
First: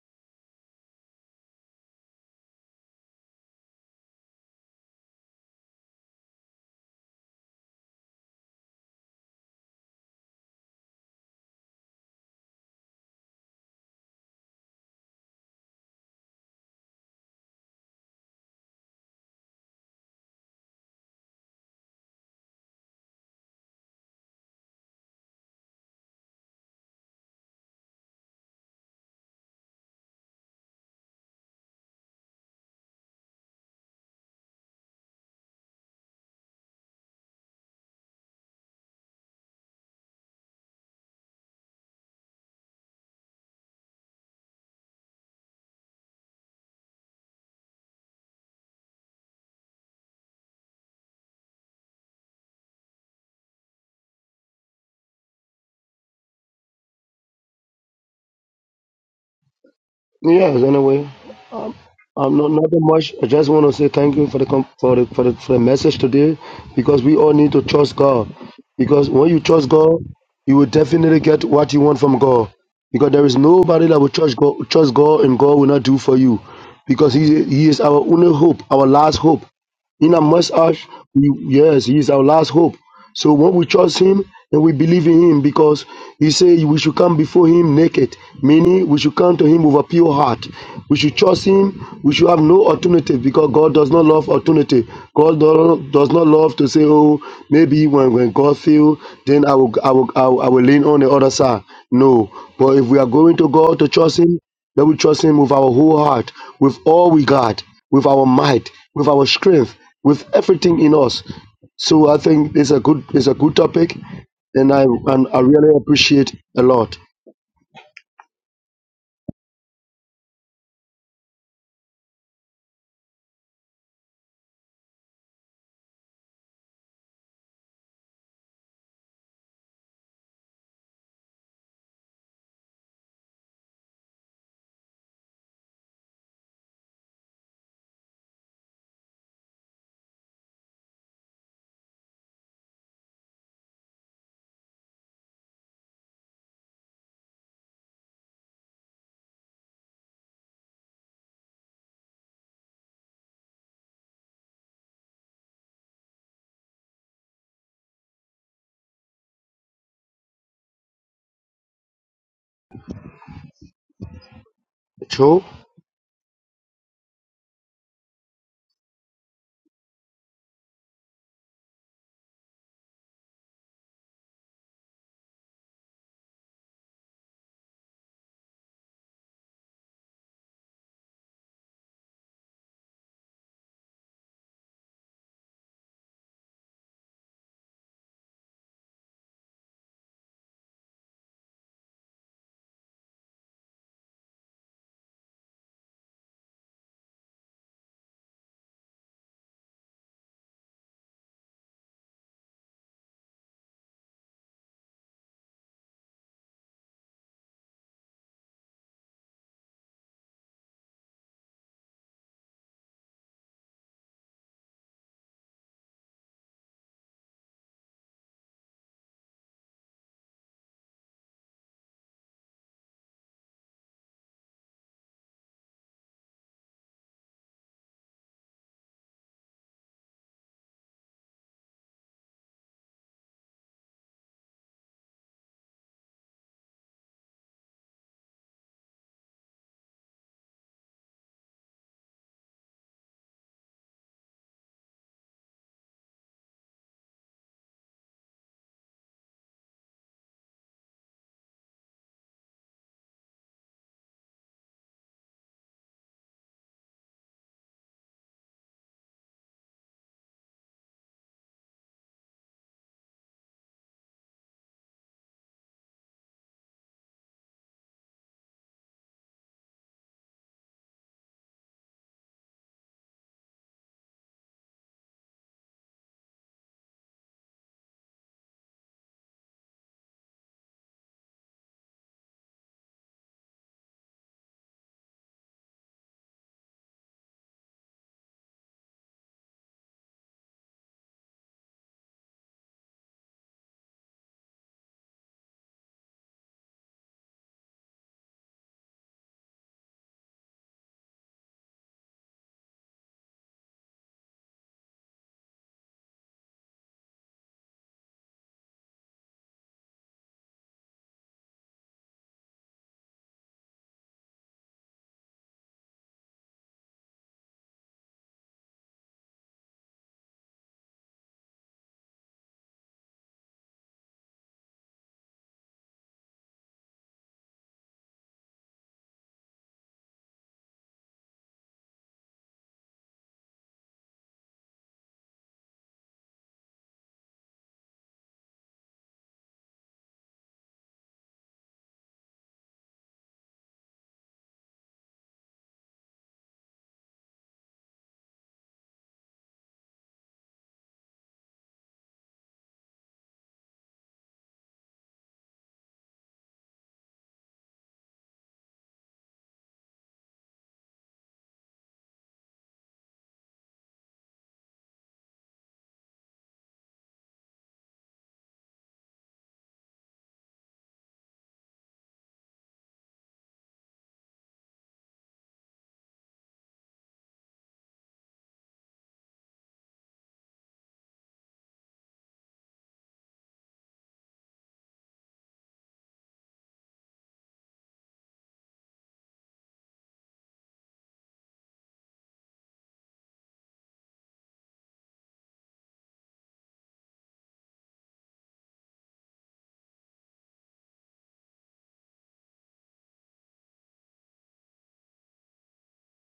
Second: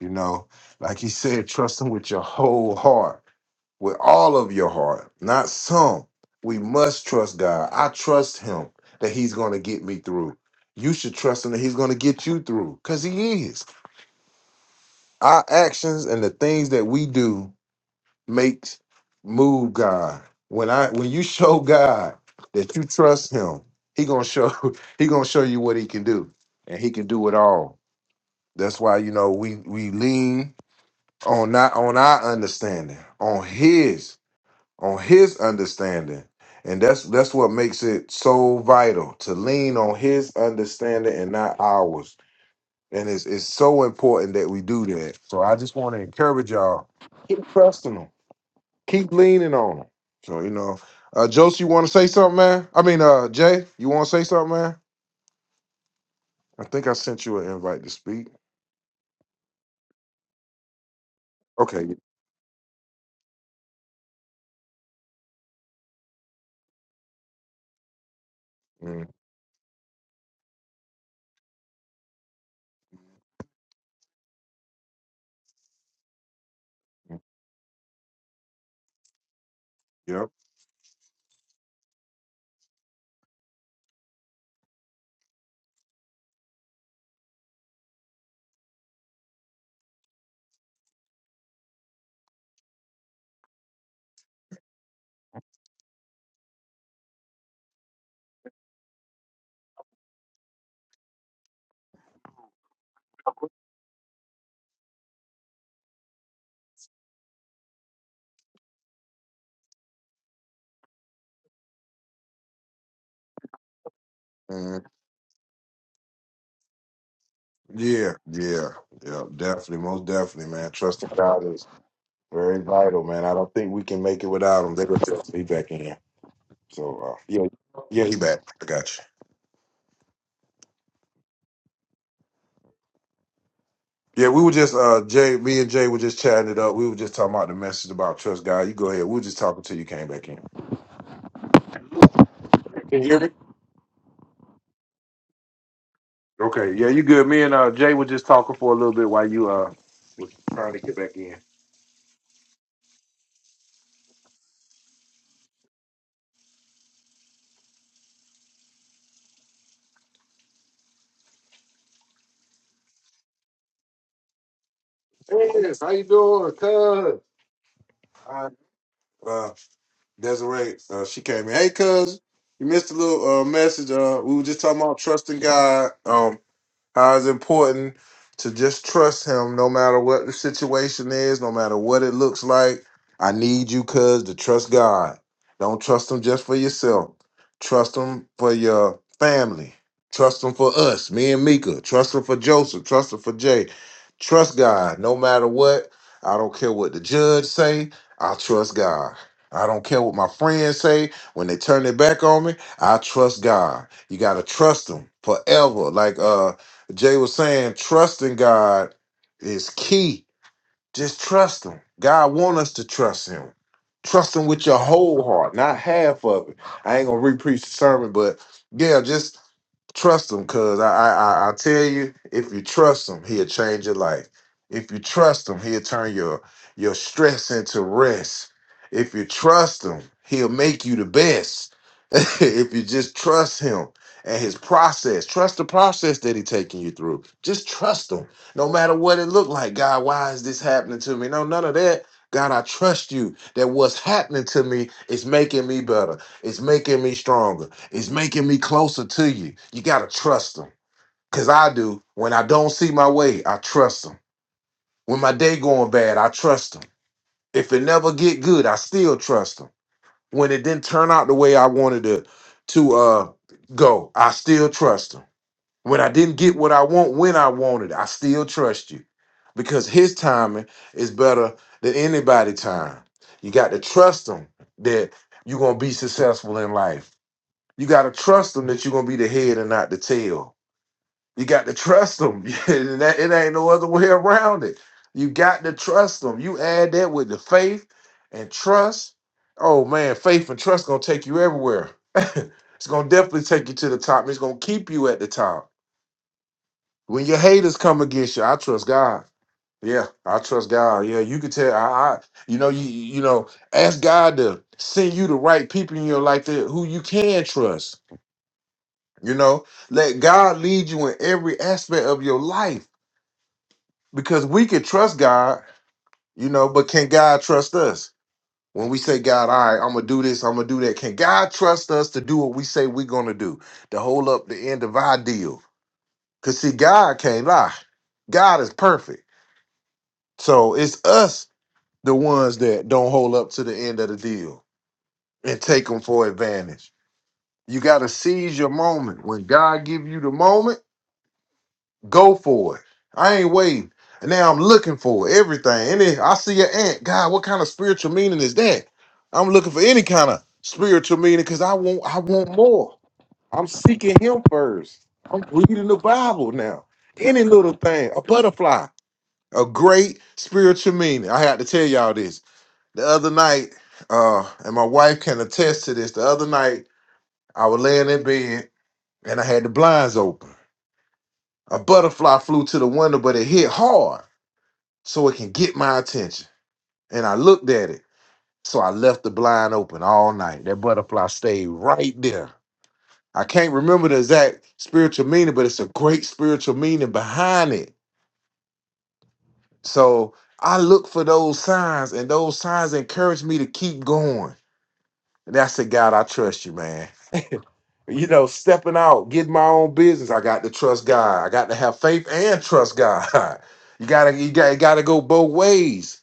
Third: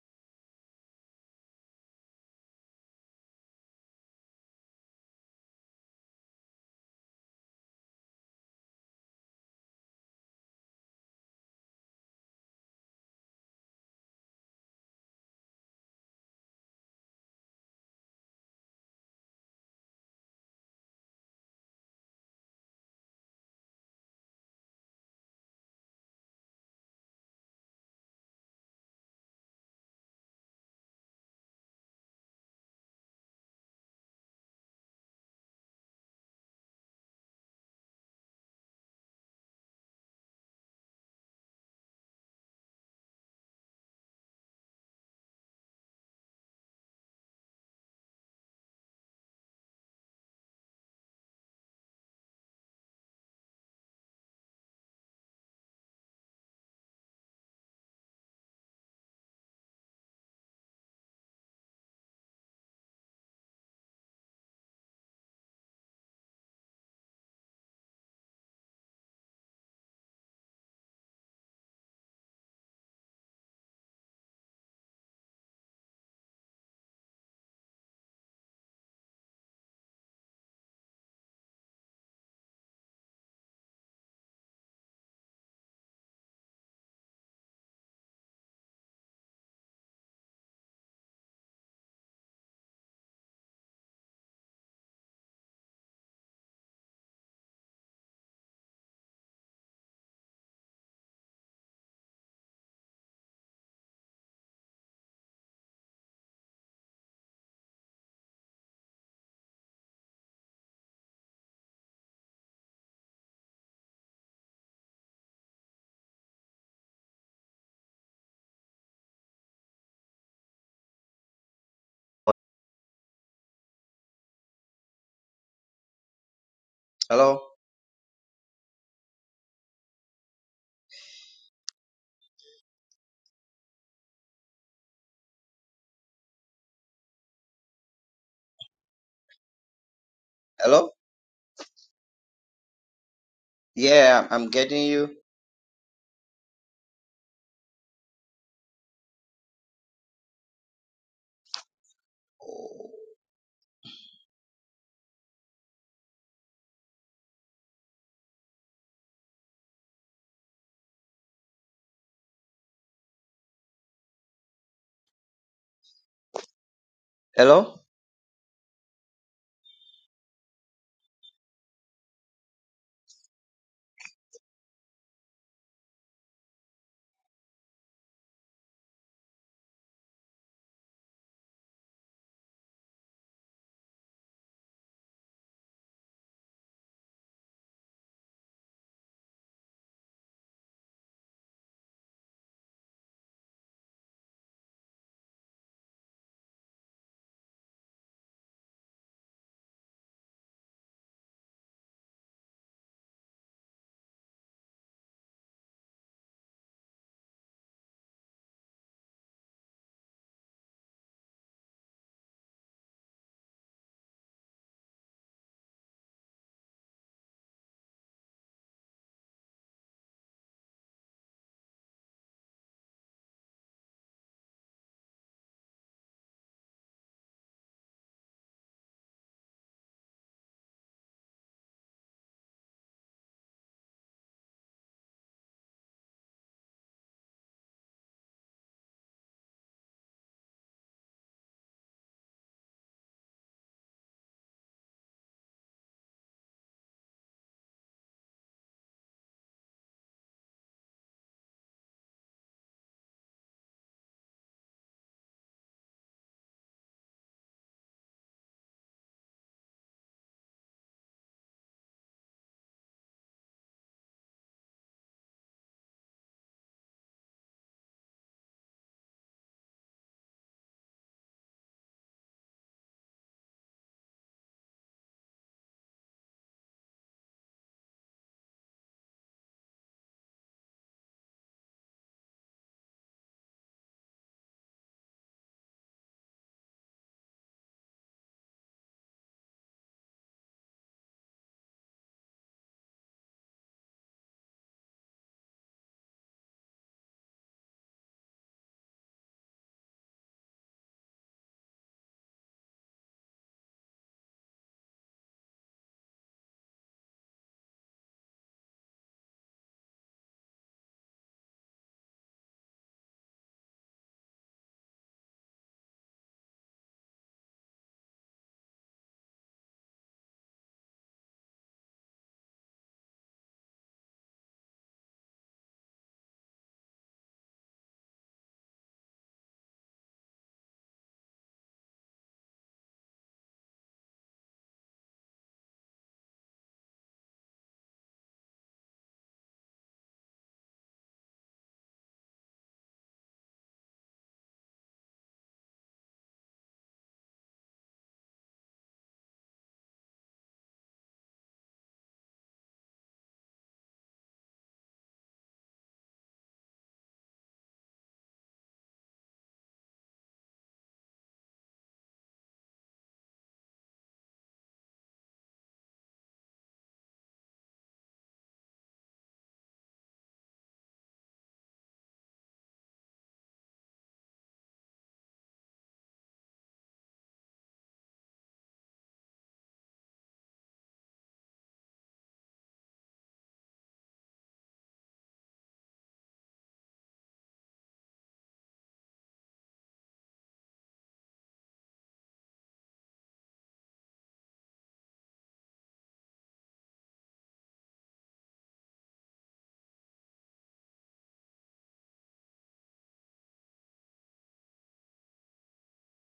Speaker 1: You know, like he said, [laughs] trust him with your whole heart with all of your heart, not some. We must trust God. I trust Him that He's going to get me through. You should trust Him that He's going to get you through because He is. Our actions and the things that we do makes move God. When I when you [laughs] show God that you trust Him, He gonna show [laughs] He gonna show you what He can do, and He can do it all. That's why you know we we lean on not on our understanding, on His on his understanding and that's that's what makes it so vital to lean on his understanding and not ours and it's, it's so important that we do that so i just want to encourage y'all keep trusting him keep leaning on him so you know uh josie you want to say something man i mean uh jay you want to say something man i think i sent you an invite to speak
Speaker 3: Yes, anyway,
Speaker 1: okay
Speaker 3: um, not nothing much. I just want to say thank you for the com- for the, for the for the message today, because we all need to trust God.
Speaker 1: mm,
Speaker 3: Because when you trust God, you will definitely get what you want from God. Because there is nobody that will trust God, trust God, and God will not do for you, because He He is our only hope, our last hope. In a
Speaker 1: yep
Speaker 3: us, we, yes, he is our last hope. So when we trust him and we believe in him, because he said we should come before him naked, meaning we should come to him with a pure heart. We should trust him. We should have no alternative because God does not love alternative. God do- does not love to say, oh, maybe when, when God feel, then I will, I, will, I will I will lean on the other side. No. But if we are going to God to trust him, that we trust Him with our whole heart, with all we got, with our might, with our strength, with everything in us. So I think it's a good it's a good topic, and
Speaker 1: mm,
Speaker 3: I and I really appreciate a lot.
Speaker 1: yeah yeah yeah definitely most definitely man trusting god Very vital, man. I don't think we can make it without him. They were just he back in. So uh,
Speaker 2: Hello?
Speaker 1: yeah, yeah, he back. I got you. Yeah, we were just uh Jay, me and Jay were just chatting it up. We were just talking about the message about trust God. You go ahead. We were just talking till you came back in.
Speaker 2: Hello?
Speaker 1: Can you hear me?
Speaker 2: Yeah, I'm getting you.
Speaker 1: Okay, yeah, you good. Me and uh Jay were just talking for a little bit while you uh was trying to get back in.
Speaker 3: Joe,
Speaker 1: Yes, how you doing, cuz?
Speaker 2: Hello?
Speaker 1: Hi. Uh Desiree, uh she came in. Hey cuz, you missed a little uh message. Uh we were just talking about trusting God. Um How it's important to just trust him no matter what the situation is, no matter what it looks like. I need you, cuz, to trust God. Don't trust him just for yourself. Trust him for your family. Trust him for us, me and Mika. Trust him for Joseph. Trust him for Jay. Trust God no matter what. I don't care what the judge say. I trust God. I don't care what my friends say when they turn their back on me. I trust God. You gotta trust Him forever. Like uh Jay was saying trusting God is key. Just trust him. God want us to trust him. Trust him with your whole heart, not half of it. I ain't gonna re-preach the sermon, but yeah, just Trust him, cause I, I I I tell you, if you trust him, he'll change your life. If you trust him, he'll turn your your stress into rest. If you trust him, he'll make you the best. [laughs] if you just trust him and his process, trust the process that he's taking you through. Just trust him, no matter what it looked like. God, why is this happening to me? No, none of that. God, I trust you that what's happening to me is making me better. It's making me stronger. It's making me closer to you. You gotta trust him. Cause I do. When I don't see my way, I trust him. When my day going bad, I trust him. If it never get good, I still trust him. When it didn't turn out the way I wanted to to uh go, I still trust him. When I didn't get what I want when I wanted, I still trust you. Because his timing is better than anybody's time. You got to trust him that you're gonna be successful in life you got to trust them that you're going to be the head and not the tail. You got to trust them. [laughs] and that, it ain't no other way around it. You got to trust them. You add that with the faith and trust. Oh man, faith and trust going to take you everywhere. [laughs] it's going to definitely take you to the top. It's going to keep you at the top. When your haters come against you, I trust God. Yeah, I trust God. Yeah, you can tell. I, I you know, you you know, ask God to send you the right people in your life that who you can trust You know, let God lead you in every aspect of your life because we can trust God, you know, but can God trust us? When we say, God, all right, I'm going to do this, I'm going to do that, can God trust us to do what we say we're going to do, to hold up the end of our deal? Because, see, God can't lie. God is perfect. So it's us, the ones that don't hold up to the end of the deal and take them for advantage. You got to seize your moment. When God give you the moment, Go for it. I ain't waiting. And now I'm looking for everything. And then I see an ant. God, what kind of spiritual meaning is that? I'm looking for any kind of spiritual meaning because I want I want more. I'm seeking him first. I'm reading the Bible now. Any little thing, a butterfly, a great spiritual meaning. I had to tell y'all this. The other night, uh, and my wife can attest to this. The other night, I was laying in bed and I had the blinds open. A butterfly flew to the window, but it hit hard so it can get my attention. And I looked at it, so I left the blind open all night. That butterfly stayed right there. I can't remember the exact spiritual meaning, but it's a great spiritual meaning behind it. So I look for those signs, and those signs encourage me to keep going. And I said, God, I trust you, man. You know, stepping out, getting my own business, I got to trust God. I got to have faith and trust God. [laughs] You gotta, you gotta, gotta go both ways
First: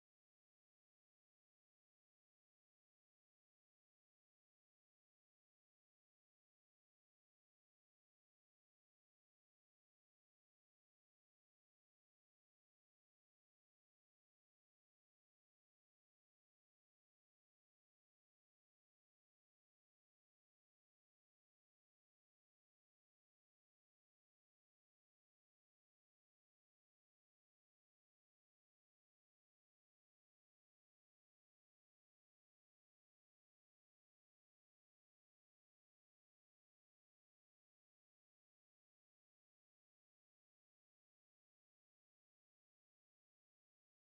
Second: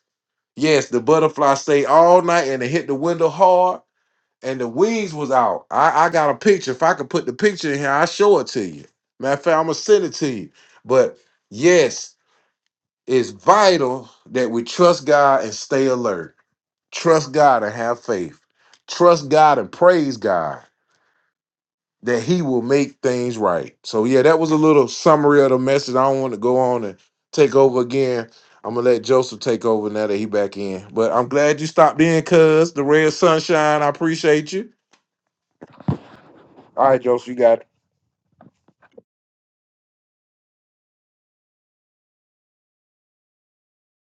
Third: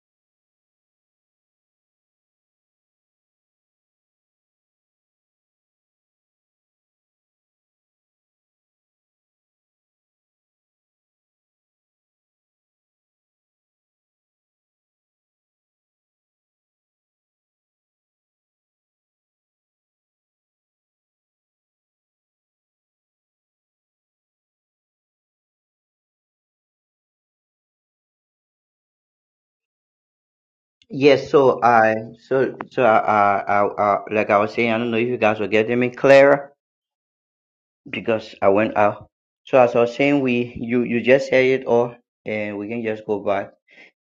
Speaker 1: Yes, the butterfly stayed all night and it hit the window hard and the wings was out. I, I got a picture. If I could put the picture in here, I'll show it to you. Matter of fact, I'm gonna send it to you. But yes, it's vital that we trust God and stay alert. Trust God and have faith. Trust God and praise God that he will make things right. So yeah, that was a little summary of the message. I don't want to go on and take over again. I'm gonna let Joseph take over now that he back in. But I'm
Speaker 2: Yes,
Speaker 1: glad
Speaker 2: so
Speaker 1: you
Speaker 2: I
Speaker 1: stopped in,
Speaker 2: so
Speaker 1: cuz the
Speaker 2: so I,
Speaker 1: red
Speaker 2: I I
Speaker 1: sunshine. I
Speaker 2: I like I
Speaker 1: appreciate
Speaker 2: was
Speaker 1: you.
Speaker 2: saying, I don't know if you guys were getting me clearer
Speaker 1: All right, Joseph, you got it.
Speaker 2: because I went out. So as I was saying, we you you just said it all, and we can just go back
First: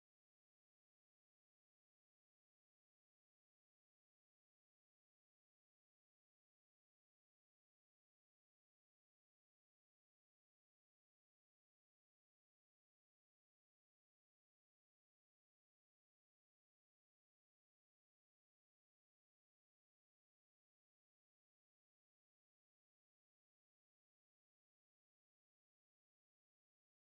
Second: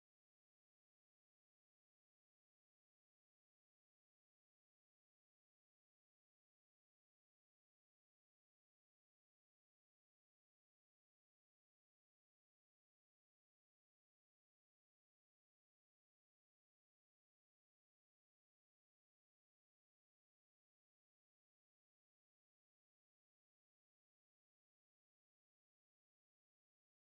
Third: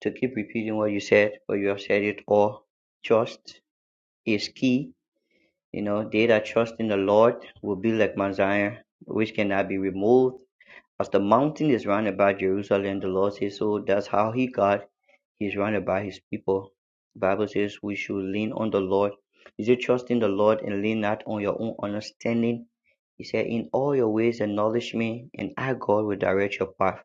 Speaker 2: to keep repeating what you said, but you have said it all. Trust is key. You know, they that trust in the Lord will be like Mount Zion, which cannot be removed. As the mountain is round about Jerusalem, the Lord says so. That's how He got he is surrounded by his people. The Bible says we should lean on the Lord. Is it trust in the Lord and lean not on your own understanding. He said, in all your ways acknowledge me and I God will direct your path.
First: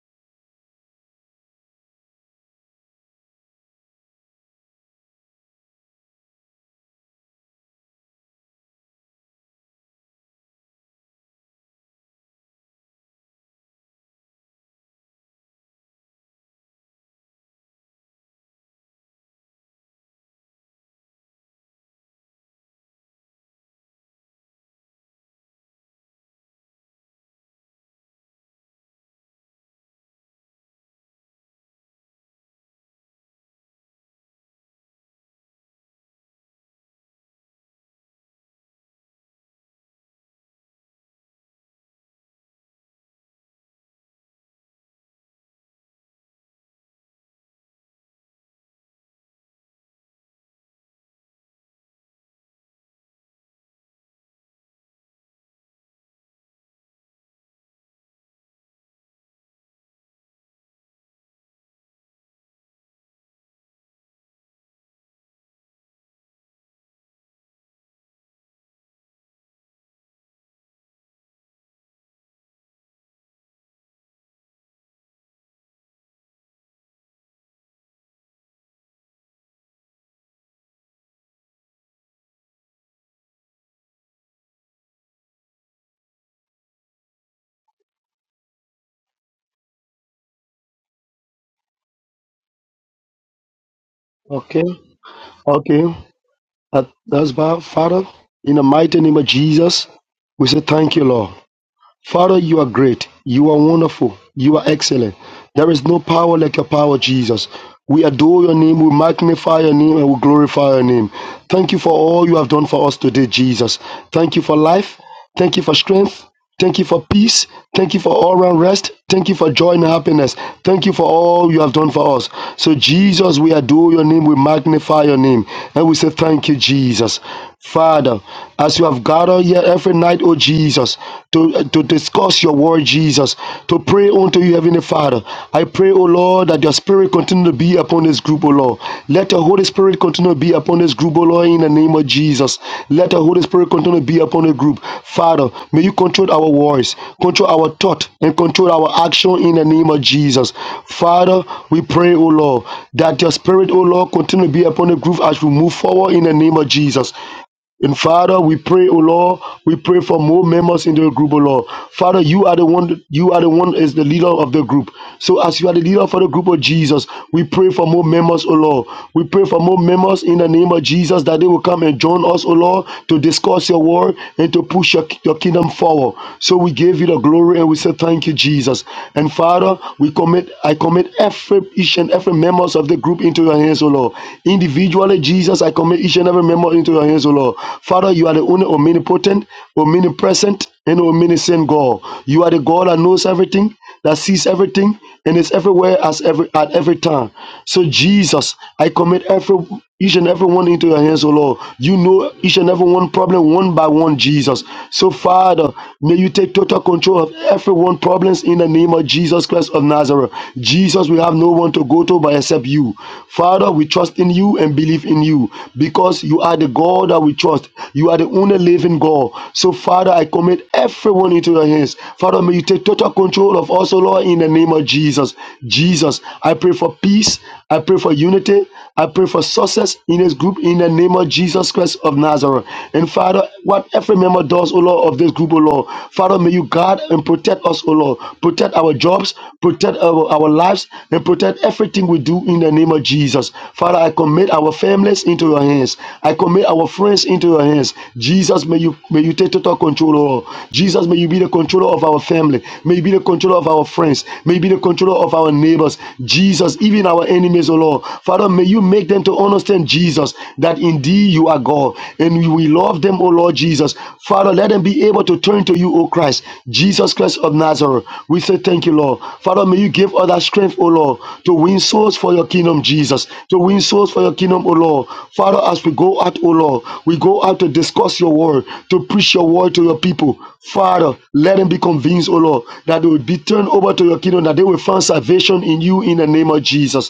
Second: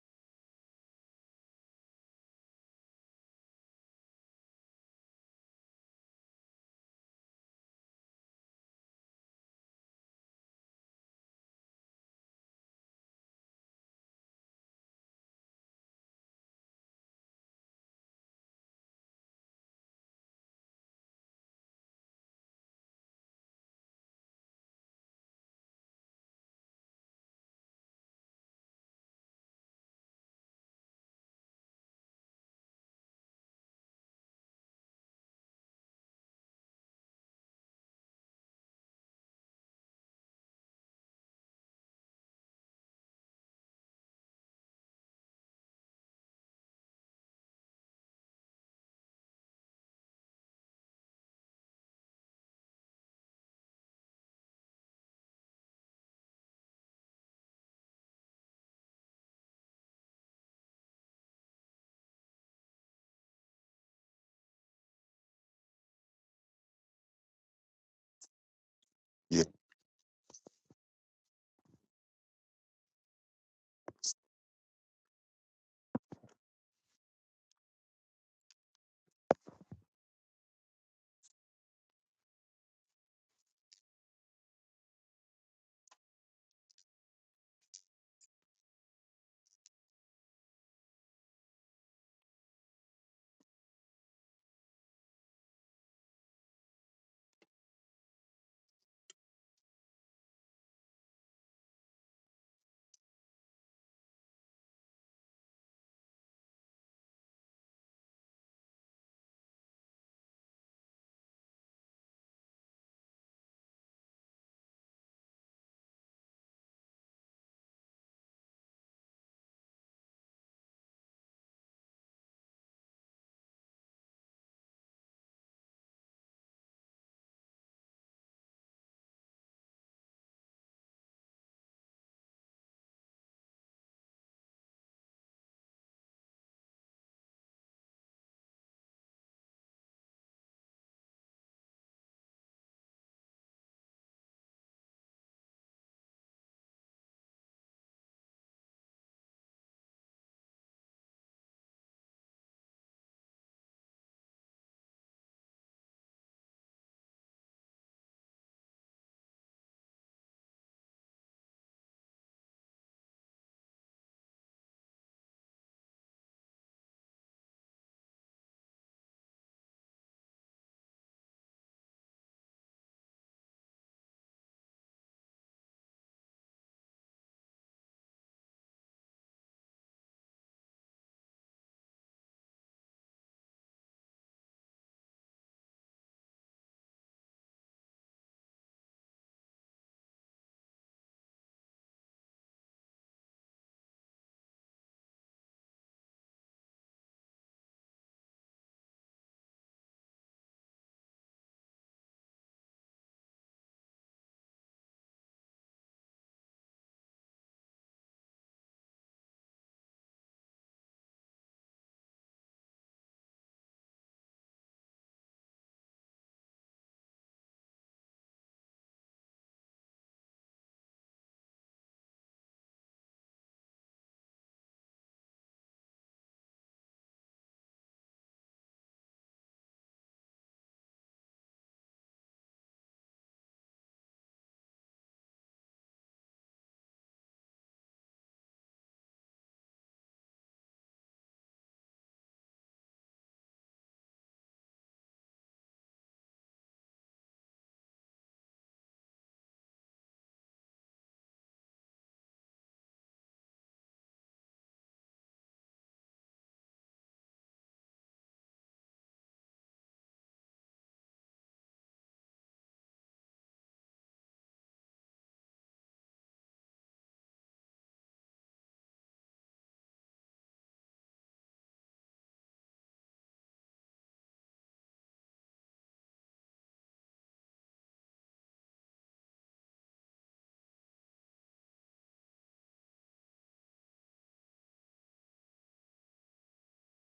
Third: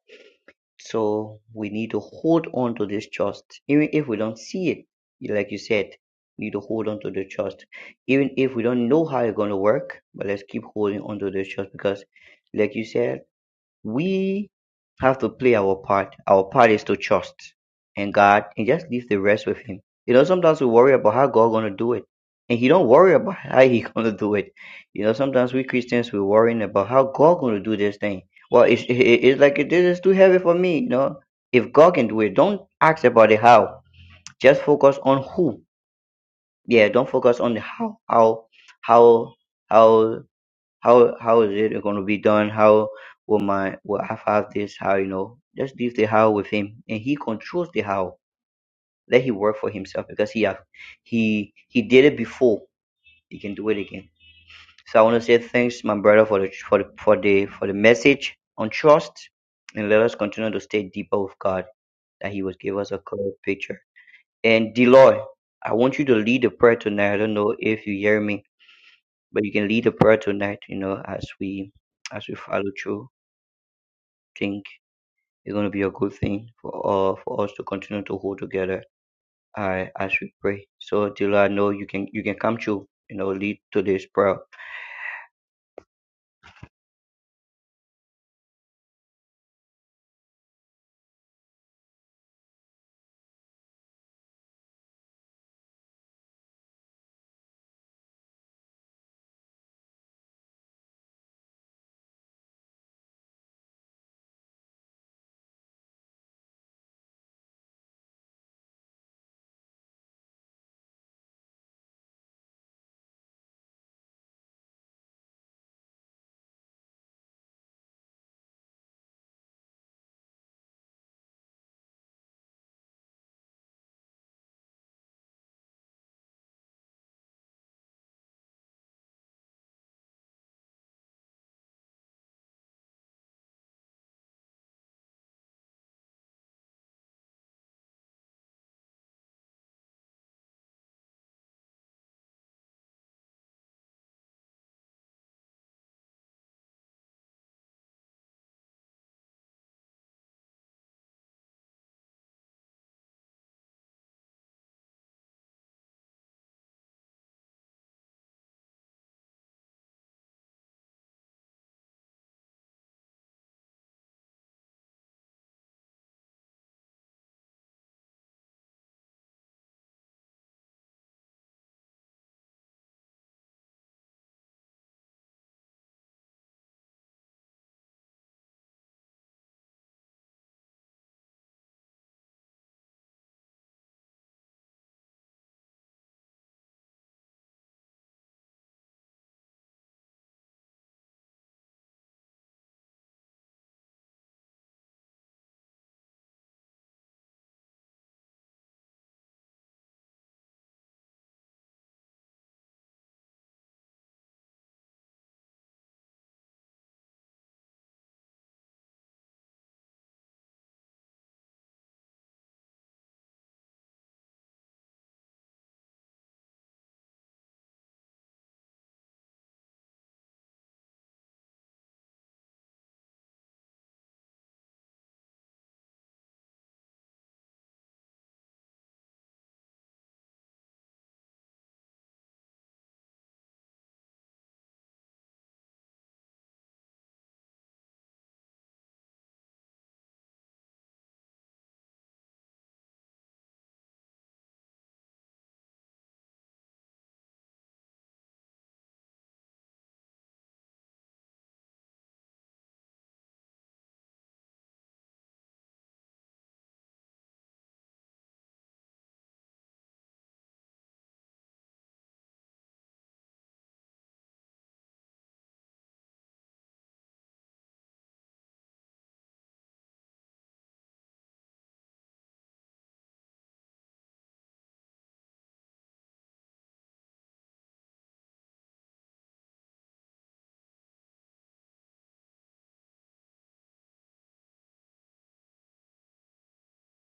Speaker 2: So we need to hold on to this trust. Even if we don't see it, like you said, we need to hold on to the trust. Even if we don't know how it's going to work, but let's keep holding on to this trust because like you said, we have to play our part. Our part is to trust in God and just leave the rest with Him. You know, sometimes we worry about how God gonna do it, and He don't worry about [laughs] how He gonna do it. You know, sometimes we Christians we worrying about how God gonna do this thing. Well, it's it- it's like this is too heavy for me. You know, if God can do it, don't ask about the how. Just focus on who. Yeah, don't focus on the how. How how how how how is it going to be done how will my will i have this how you know just leave the how with him and he controls the how let him work for himself because he have he he did it before he can do it again so i want to say thanks my brother for the for the for the for the message on trust and let us continue to stay deeper with god that he will give us a clear picture and deloy i want you to lead the prayer tonight i don't know if you hear me
Speaker 1: Yeah,
Speaker 2: but you can lead the prayer tonight you know as we as we follow through think it's going to be a good thing for uh, for us to continue to hold together uh, as we pray. So Dila, I know you can you can come to you know lead today's prayer.
Speaker 3: okay, okay, That- that's about Father. In the mighty name of Jesus, we say thank you, Lord. Father, you are great. You are wonderful. You are excellent. There is no power like your power, Jesus. We adore your name, we magnify your name, and we glorify your name. Thank you for all you have done for us today, Jesus. Thank you for life. Thank you for strength. Thank you for peace. Thank you for all round rest. Thank you for joy and happiness. Thank you for all you have done for us. So, Jesus, we adore your name. We magnify your name. And we say, Thank you, Jesus. Father, as you have gathered here every night, oh Jesus, to, to discuss your word, Jesus, to pray unto you, Heavenly Father, I pray, oh Lord, that your spirit continue to be upon this group, O Lord. Let the Holy Spirit continue to be upon this group, O Lord, in the name of Jesus. Let the Holy Spirit continue to be upon the group. Father, may you control our voice, control our thought, and control our action in the name of Jesus. Father, we pray, O Lord, that your spirit, O Lord, continue to be upon the group as we move forward in the name of Jesus. And Father, we pray, O Lord, we pray for more members in the group, O Lord. Father, you are the one, you are the one is the leader of the group. So as you are the leader for the group of Jesus, we pray for more members, O Lord. We pray for more members in the name of Jesus that they will come and join us, O Lord, to discuss your word and to push your, your kingdom forward. So we give you the glory and we say thank you, Jesus. And Father, we commit, I commit every each and every members of the group into your hands, O Lord. Lord. Individually, Jesus, I commit each and every member into your hands, O Lord. Father, you are the only omnipotent, omnipresent, and omniscient God. You are the God that knows everything, that sees everything, and is everywhere as every at every time. So, Jesus, I commit every each and every one into your hands, O Lord. You know each and every one problem one by one, Jesus. So, Father, may you take total control of every one problems in the name of Jesus Christ of Nazareth. Nazareth. Jesus, we have no one to go to but except you. Father, we trust in you and believe in you because you are the God that we trust. You are the only living God. So, Father, I commit everyone into your hands. Father, may you take total control of us, O Lord, in the name of Jesus. Jesus, I pray for peace. I pray for unity. I pray for success in this group in the name of Jesus Christ of Nazareth. And Father, what every member does, O Lord, of this group, O Lord, Father, may you guard and protect us, O Lord. Protect our jobs, protect our, our lives, and protect everything we do in the name of Jesus. Father, I commit our families into your hands. I commit our friends into your hands. Jesus, may you may you take total control, O Lord. Jesus, may you be the controller of our family. May you be the controller of our friends. May you be the controller of our neighbors. Jesus, Jesus, even our enemies, O Lord. Father, may you make them to understand, Jesus, that indeed you are God and we love them, O Lord Jesus. Father, let them be able to turn to you, O Christ, Jesus Christ of Nazareth. We say thank you, Lord. Father, may you give us that strength, O Lord, to win souls for your kingdom, Jesus, to win souls for your kingdom, O Lord. Father, as we go out, O Lord, we go out to discuss your word, to preach your word to your people. Father, let them be convinced, O Lord, that they will be turned over to your kingdom, that they will find salvation in you you in the name of Jesus.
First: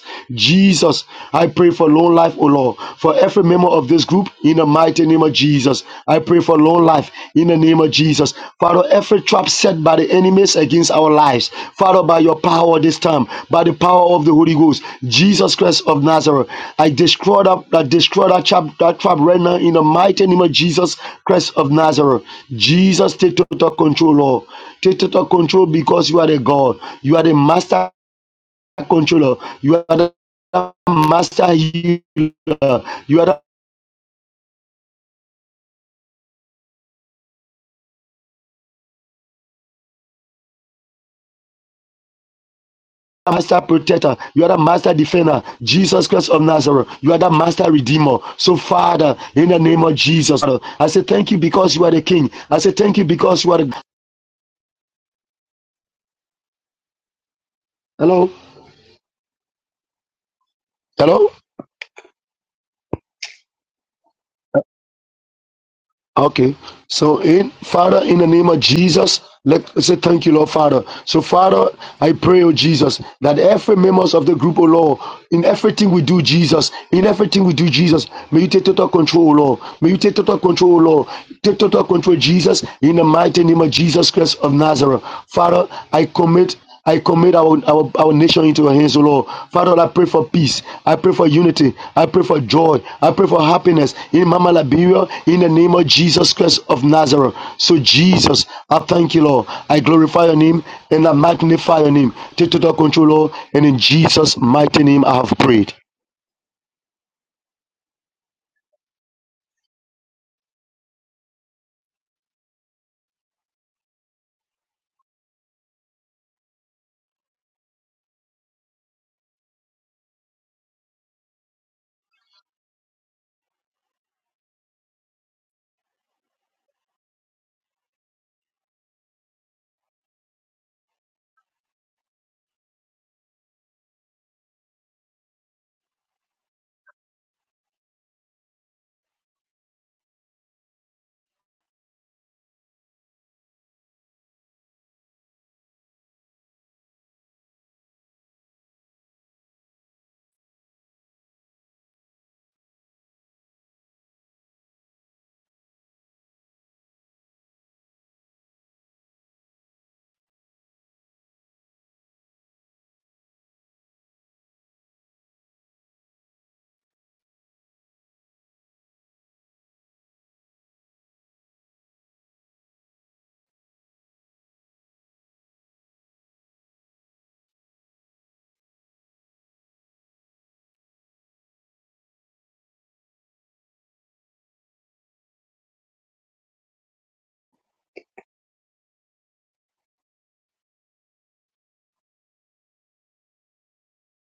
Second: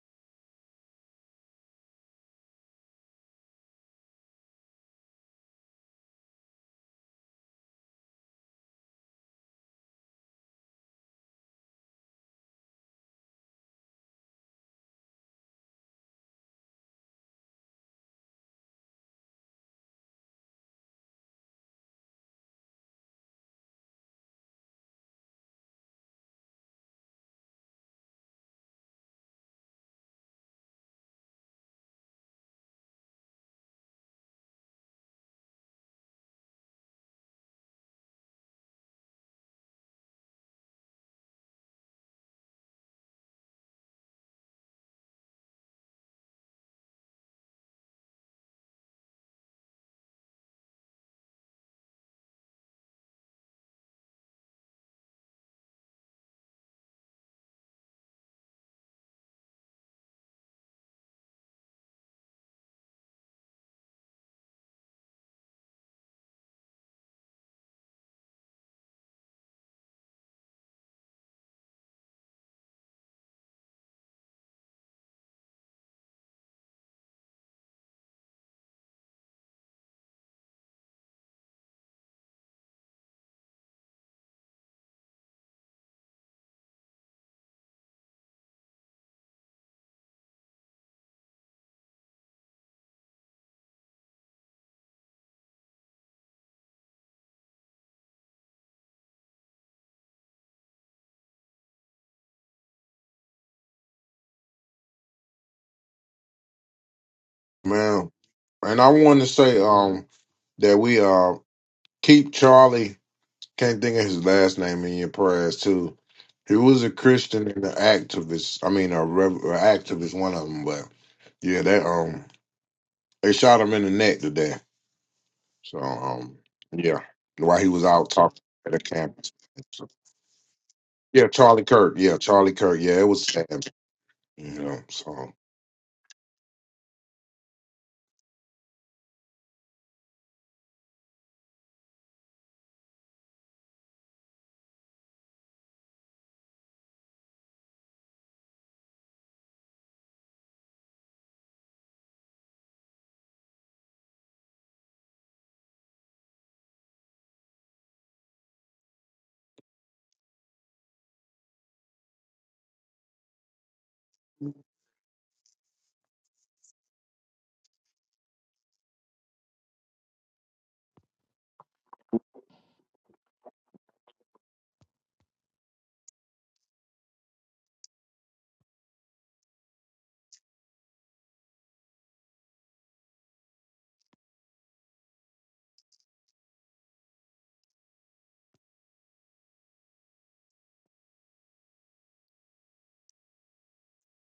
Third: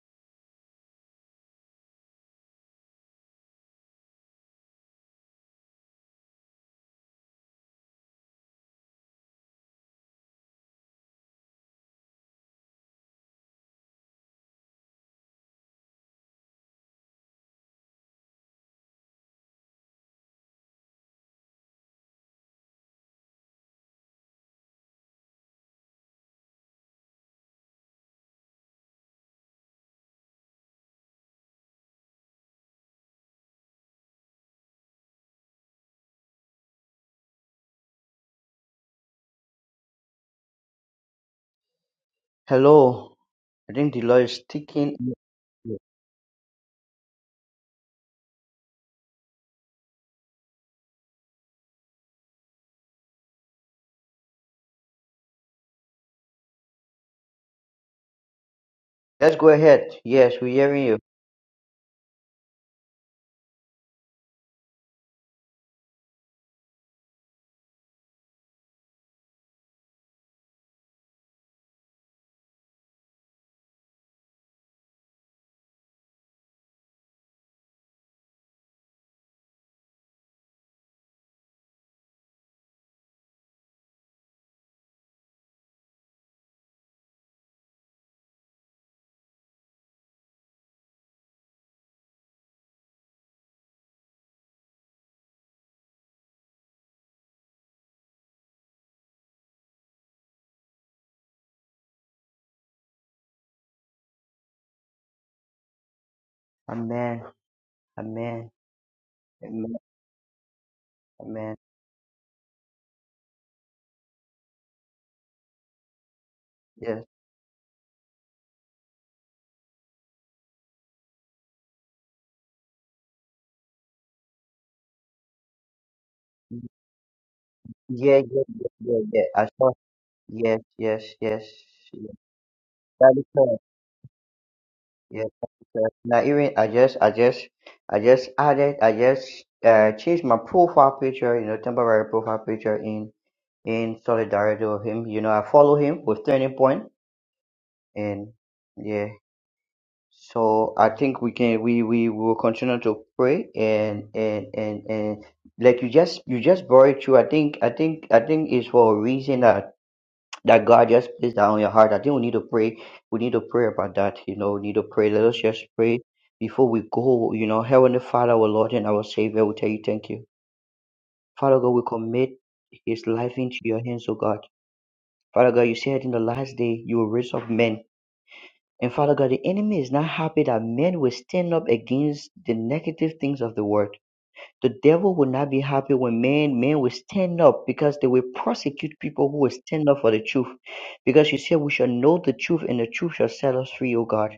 Speaker 3: Jesus, I pray for long life, O Lord, for every member of this group in the mighty name of Jesus. I pray for long life in the name of Jesus. Father, every trap set by the enemies against our lives, Father, by your power this time, by the power of the Holy Ghost, Jesus Christ of Nazareth, I destroy that, I destroy that trap, that trap right now in the mighty name of Jesus Christ of Nazareth. Jesus, take total control, Lord. Take total control because you are the God. You are the master controller. You are the master healer. You are the
Speaker 2: Hello,
Speaker 3: master
Speaker 2: I think
Speaker 3: protector.
Speaker 2: Dila is
Speaker 3: You are the master
Speaker 2: sticking.
Speaker 3: defender. Jesus Christ of Nazareth. You are the master redeemer. So, Father, in the name of Jesus, I say thank you because you are the King. I say thank you because you are the. Hello?
Speaker 2: Let's go ahead. Yes, we're hearing you.
Speaker 3: Hello? Okay. So in Father, in the name of Jesus, let us say thank you, Lord Father. So Father, I pray, oh Jesus, that every members of the group, oh Lord, in everything we do, Jesus, in everything we do, Jesus, may you take total control, oh Lord. May you take total control, oh Lord. Take total control, Jesus, in the mighty name of Jesus Christ of Nazareth. Father, I commit I commit our, our, our nation into your hands, O Lord. Father, I pray for peace. I pray for unity. I pray for joy. I pray for happiness in Mama Liberia in the name of Jesus Christ of Nazareth. So, Jesus, I thank you, Lord. I glorify your name and I magnify your name. Take total control, Lord. And in Jesus' mighty name, I have prayed.
Speaker 2: Amen.
Speaker 1: man.
Speaker 2: Amen.
Speaker 1: And I want to say
Speaker 2: Amen.
Speaker 1: um that we uh
Speaker 2: Amen.
Speaker 1: keep Charlie. Can't think of his last name in your prayers too. He was a
Speaker 2: Yes.
Speaker 1: Christian and an activist. I mean, a, rev- a activist, one of them. But yeah, that um. They shot him in the neck today. So um, yeah, while he was out
Speaker 2: Yeah. Yeah.
Speaker 1: talking
Speaker 2: Yeah.
Speaker 1: at a
Speaker 2: Yeah. yeah.
Speaker 1: campus.
Speaker 2: I saw.
Speaker 1: So,
Speaker 2: Yes. Yes.
Speaker 1: yeah,
Speaker 2: Yes.
Speaker 1: Charlie Kirk.
Speaker 2: yes.
Speaker 1: Yeah, Charlie Kirk. Yeah, it
Speaker 2: That is
Speaker 1: was
Speaker 2: all.
Speaker 1: sad. You know.
Speaker 2: Yes,
Speaker 1: So
Speaker 2: sir. Now even I just I just I just added I just uh changed my profile picture, you know, temporary profile picture in in solidarity with him. You know, I follow him with turning point and yeah. So I think we can we we will continue to pray and and and and like you just you just brought it through. I think I think I think it's for a reason that that God just placed that on your heart. I think we need to pray. We need to pray about that. You know, we need to pray. Let us just pray before we go. You know, Heavenly Father, our Lord and our Savior, we tell you thank you. Father God, we commit his life into your hands, O God. Father God, you said in the last day you will raise up men. And Father God, the enemy is not happy that men will stand up against the negative things of the world. The devil will not be happy when men men will stand up because they will prosecute people who will stand up for the truth. Because you said we shall know the truth and the truth shall set us free, O God.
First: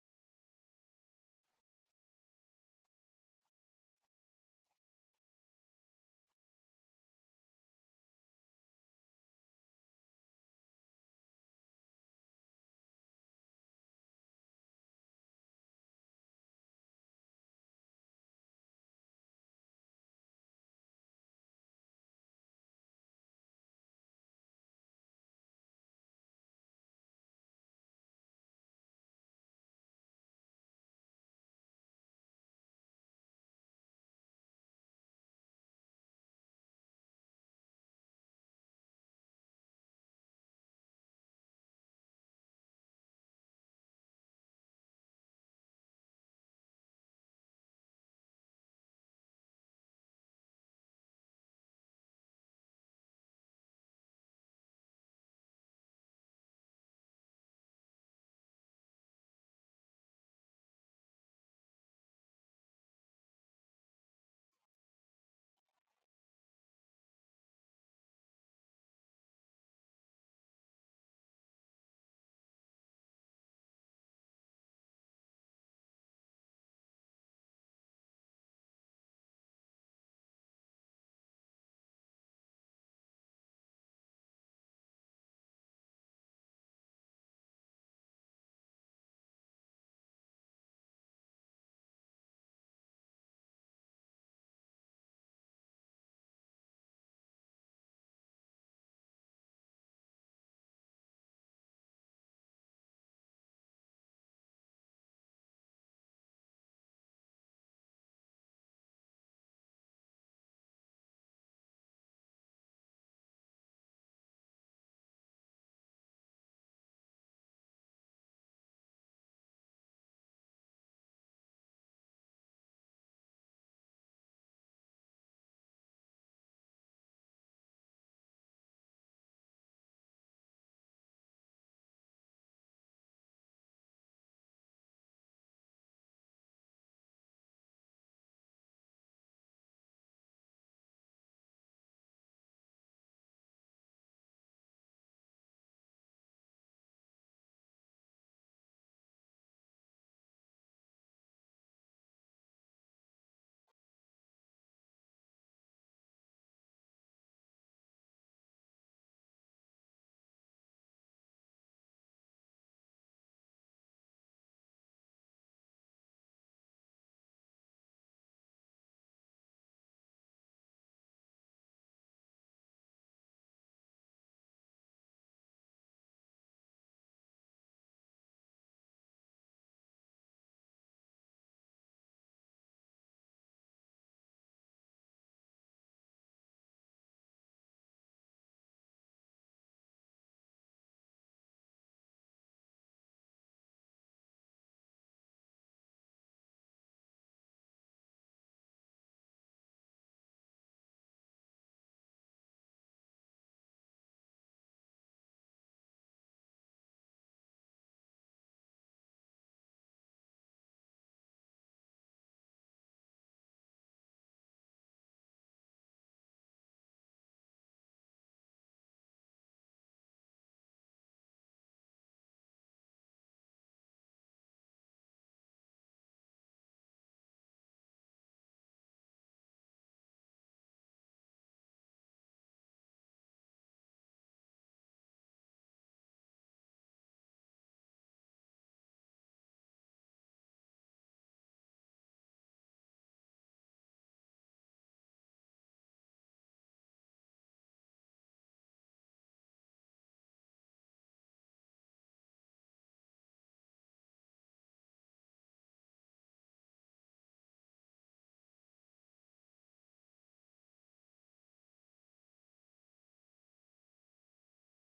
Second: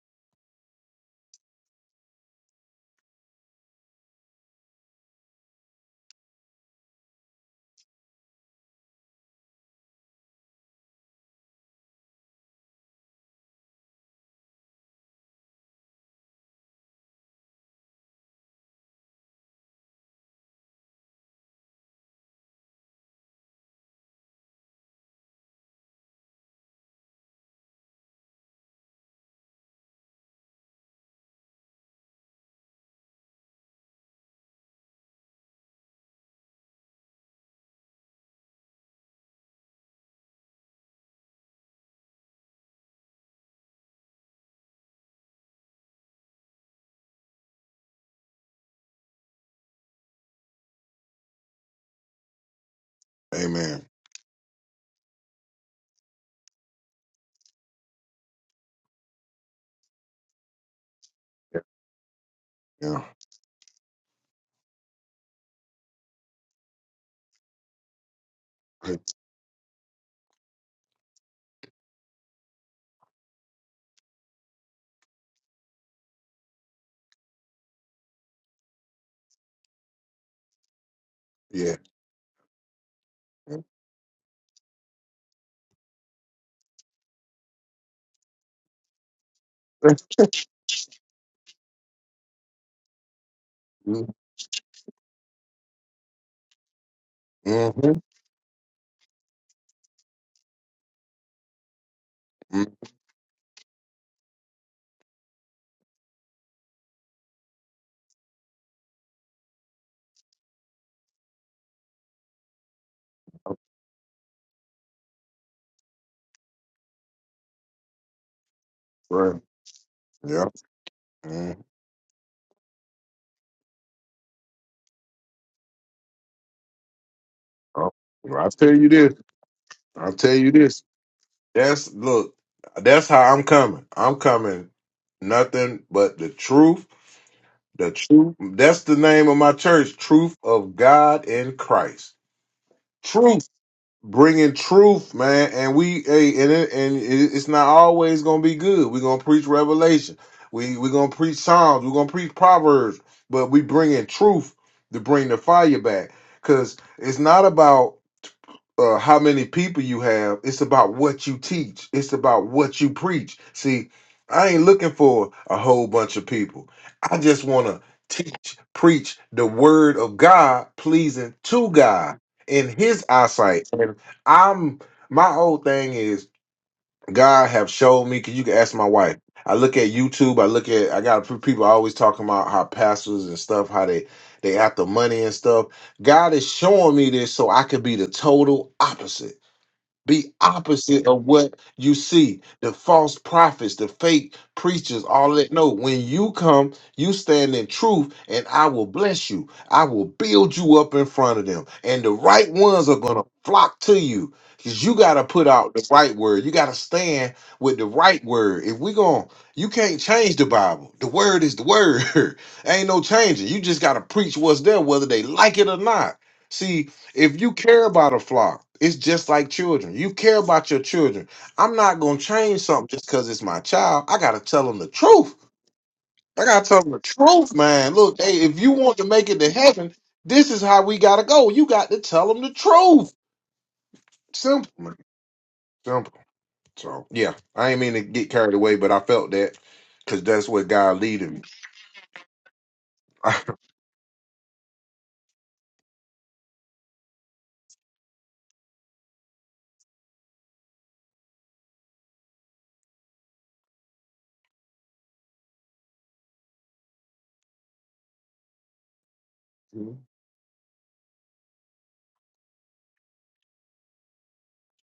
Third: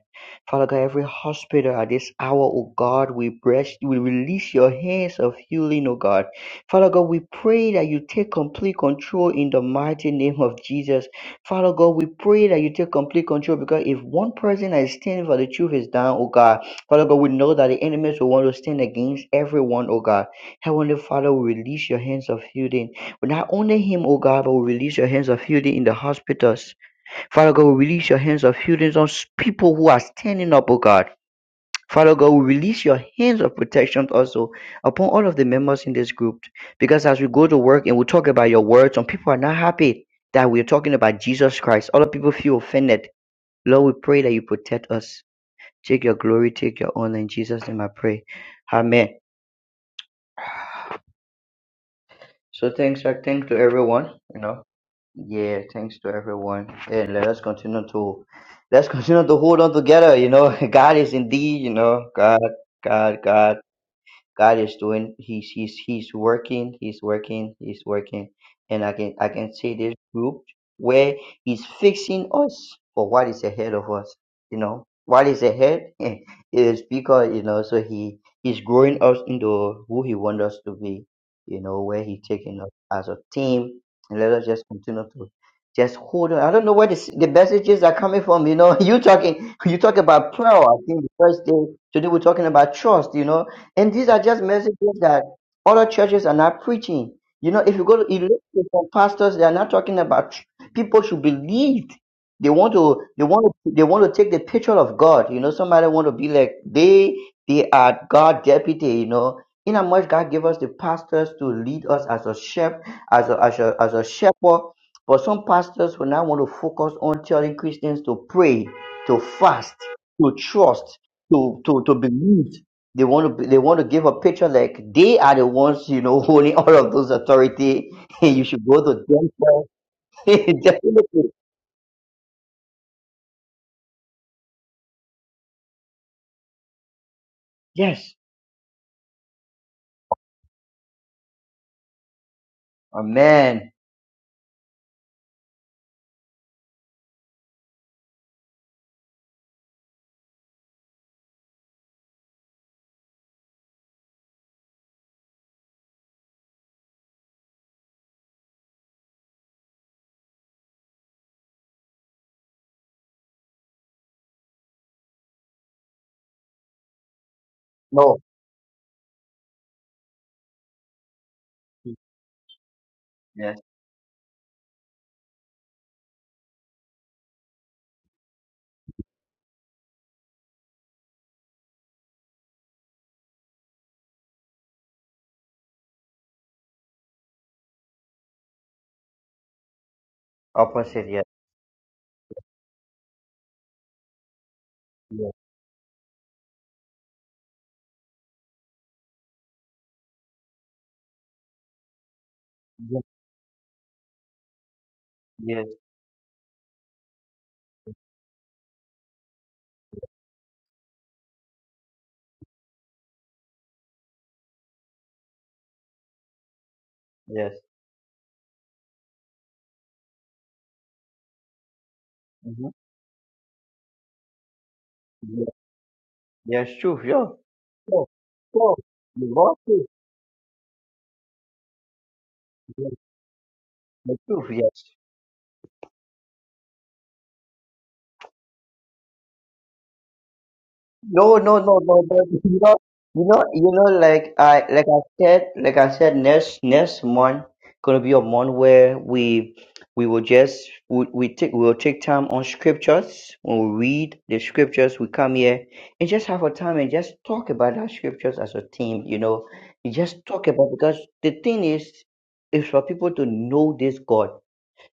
Speaker 2: Father God, every hospital at this hour, O God, we bless we release your hands of healing, O God. Father God, we pray that you take complete control in the mighty name of Jesus. Father God, we pray that you take complete control because if one person that is standing for the truth is down, O God. Father God, we know that the enemies will want to stand against everyone, oh God. Heavenly Father, we release your hands of healing. But not only him, oh God, but we release your hands of healing in the hospitals. Father God, we release your hands of healing on s- people who are standing up, oh God. Father God, we release your hands of protection also upon all of the members in this group. Because as we go to work and we talk about your word, some people are not happy that we're talking about Jesus Christ. Other people feel offended. Lord, we pray that you protect us. Take your glory, take your honor. In Jesus' name I pray. Amen. So thanks, uh, thanks to
Speaker 1: amen.
Speaker 2: everyone. You know, yeah, thanks to everyone. And let us continue to let's continue to hold on together. You know, [laughs] God is
Speaker 1: Yeah.
Speaker 2: indeed, you know, God,
Speaker 1: Yeah.
Speaker 2: God, God. God is doing. He's he's he's working. He's working. He's working. And I
Speaker 1: Hey,
Speaker 2: can I can see this group where He's fixing us for what is ahead of us. You know what is ahead [laughs] it is because you know. So He He's growing us into who He wants us to be. You
Speaker 1: Yeah.
Speaker 2: know where He's taking us as a
Speaker 1: Mm-hmm.
Speaker 2: team. And let us just continue to just hold on. I don't know where the, the messages are coming from. You know, [laughs] you talking, you talk about prayer. I think the first day today we're talking about trust. You know, and these are just messages that other churches are not preaching. You know, if you
Speaker 1: mm-hmm,
Speaker 2: go to you look pastors, they are not talking about tr- people should believe. They
Speaker 1: mm-hmm,
Speaker 2: want to they want to they want to take the picture of God. You know, somebody want to be like they they are God deputy, you know. In how much God gave us the pastors to lead us as a shepherd, as a, as a as a shepherd. But some pastors will not want to focus on telling Christians to pray, to
Speaker 1: Right.
Speaker 2: fast, to
Speaker 1: Yeah.
Speaker 2: trust, to
Speaker 1: Mm.
Speaker 2: to, to believe. They want to they want to give a picture like they are the ones you know [laughs] holding all of those
Speaker 1: Oh,
Speaker 2: authority. [laughs] you
Speaker 1: well, I
Speaker 2: should
Speaker 1: tell
Speaker 2: go
Speaker 1: you
Speaker 2: to
Speaker 1: this.
Speaker 2: them
Speaker 1: I tell you
Speaker 2: first. [laughs]
Speaker 1: this.
Speaker 2: Definitely,
Speaker 1: That's look. That's how I'm coming. I'm coming. Nothing but the truth. The
Speaker 2: yes.
Speaker 1: truth. That's the name of my church. Truth of God in Christ. truth,
Speaker 2: Amen.
Speaker 1: bringing truth, man. And we, hey, and it, and it, it's not always gonna be good. We're gonna preach Revelation. We we're gonna preach Psalms. We're gonna preach Proverbs. But we bringing truth to bring the fire back, cause it's not about uh, how many people you have. It's about what you teach. It's about what you preach. See, I ain't looking for a whole bunch of people. I just want to
Speaker 2: No.
Speaker 1: teach, preach the word of God, pleasing to God in His
Speaker 2: Yes.
Speaker 1: eyesight. And I'm my whole thing is God have showed me. Cause you can ask my wife. I look at YouTube. I look at. I got p- people always talking about how pastors and stuff, how they they after money and stuff. God is showing me this so I could be the total opposite. Be opposite
Speaker 2: Opposite.
Speaker 1: of
Speaker 2: Yes.
Speaker 1: what you see. The false prophets, the fake preachers, all
Speaker 2: Yes.
Speaker 1: of that. No, when you come, you stand in truth, and I will bless you. I will build you up in front of them. And the right ones are
Speaker 2: Yes.
Speaker 1: gonna flock to you. Because you gotta put
Speaker 2: Yes.
Speaker 1: out the right word. You gotta stand with the right word. If we going you can't change the Bible. The word is the word. [laughs] Ain't no changing. You just gotta preach what's there, whether they like it or not. See, if you
Speaker 2: Yes.
Speaker 1: care about a flock, it's just like children. You care about your children. I'm not gonna change
Speaker 2: Mm-hmm.
Speaker 1: something just because it's my child. I gotta tell them the truth.
Speaker 2: Yes.
Speaker 1: I gotta
Speaker 2: yes.
Speaker 1: tell them the
Speaker 2: True. Yeah.
Speaker 1: truth, man.
Speaker 2: Sure.
Speaker 1: Look, hey, if you
Speaker 2: Sure.
Speaker 1: want to
Speaker 2: The
Speaker 1: make it to
Speaker 2: Lord is-
Speaker 1: heaven, this is how we gotta go. You got to tell them the
Speaker 2: Yes.
Speaker 1: truth.
Speaker 2: The truth.
Speaker 1: Simple,
Speaker 2: Yes.
Speaker 1: man. Simple. So yeah, I ain't mean to get carried away, but I felt that because that's what God leading
Speaker 2: No,
Speaker 1: me.
Speaker 2: no, no, no, but [laughs] you know, you know,
Speaker 1: [laughs]
Speaker 2: you know, like I, like I said, like I said, next next month gonna be a month where we we will just we, we take we will take time on scriptures. When we read the scriptures, we come here and just have a time and just talk about our scriptures as a team. You know, you
Speaker 1: mm-hmm.
Speaker 2: just talk about because the thing is, is for people to know this God.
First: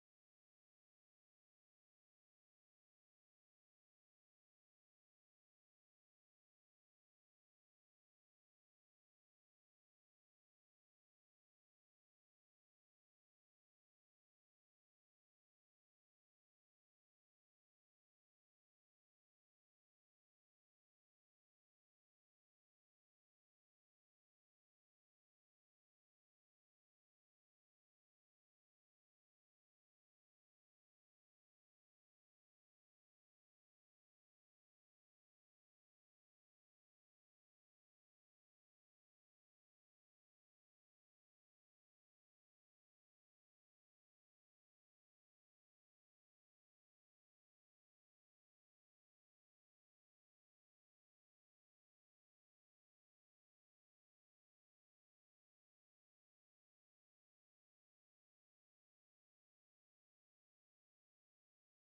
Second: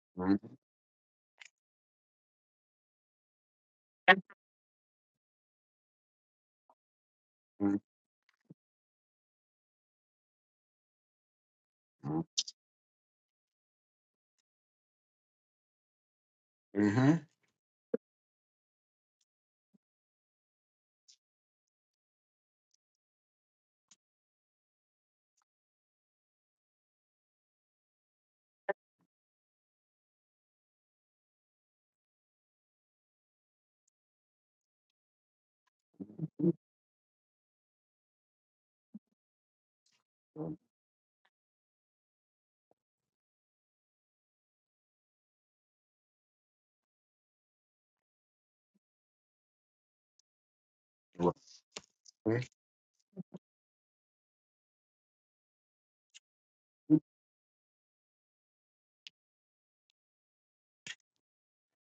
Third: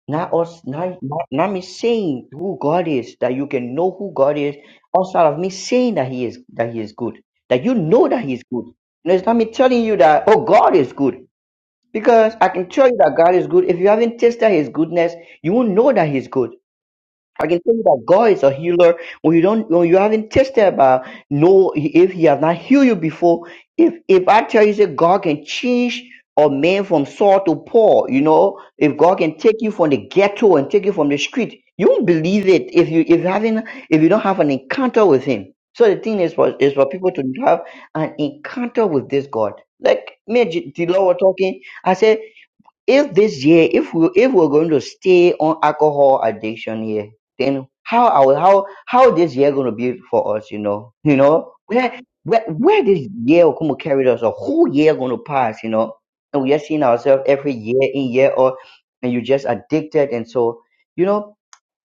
Speaker 2: Not us, not, not, not me saying who God is, that you can know who God is, outside of me saying that He is that He is good, that you know that He is good. And it's not me telling you that oh God is good,
Speaker 1: Mm-hmm.
Speaker 2: because I can tell you that God is good. If you haven't tasted His goodness, you won't know that He's good. I can tell you that God is a healer. When you don't, when you haven't tested about, no, if He has not healed you before, if if I tell you that God can change a man from Saul to Paul, you know, if God can take you from the ghetto and take you from the street, you won't believe it if you if you haven't if you don't have an encounter with Him. So the thing is for is for people to have an encounter with this God. Like me, and G- the Lord were talking. I said if this year if we if we're going to stay on alcohol addiction here then how our how how this year going to be for us you know you know where where, where this year will come to carry us a whole year going to pass you know and we are seeing ourselves every year in year or and you just addicted and so you know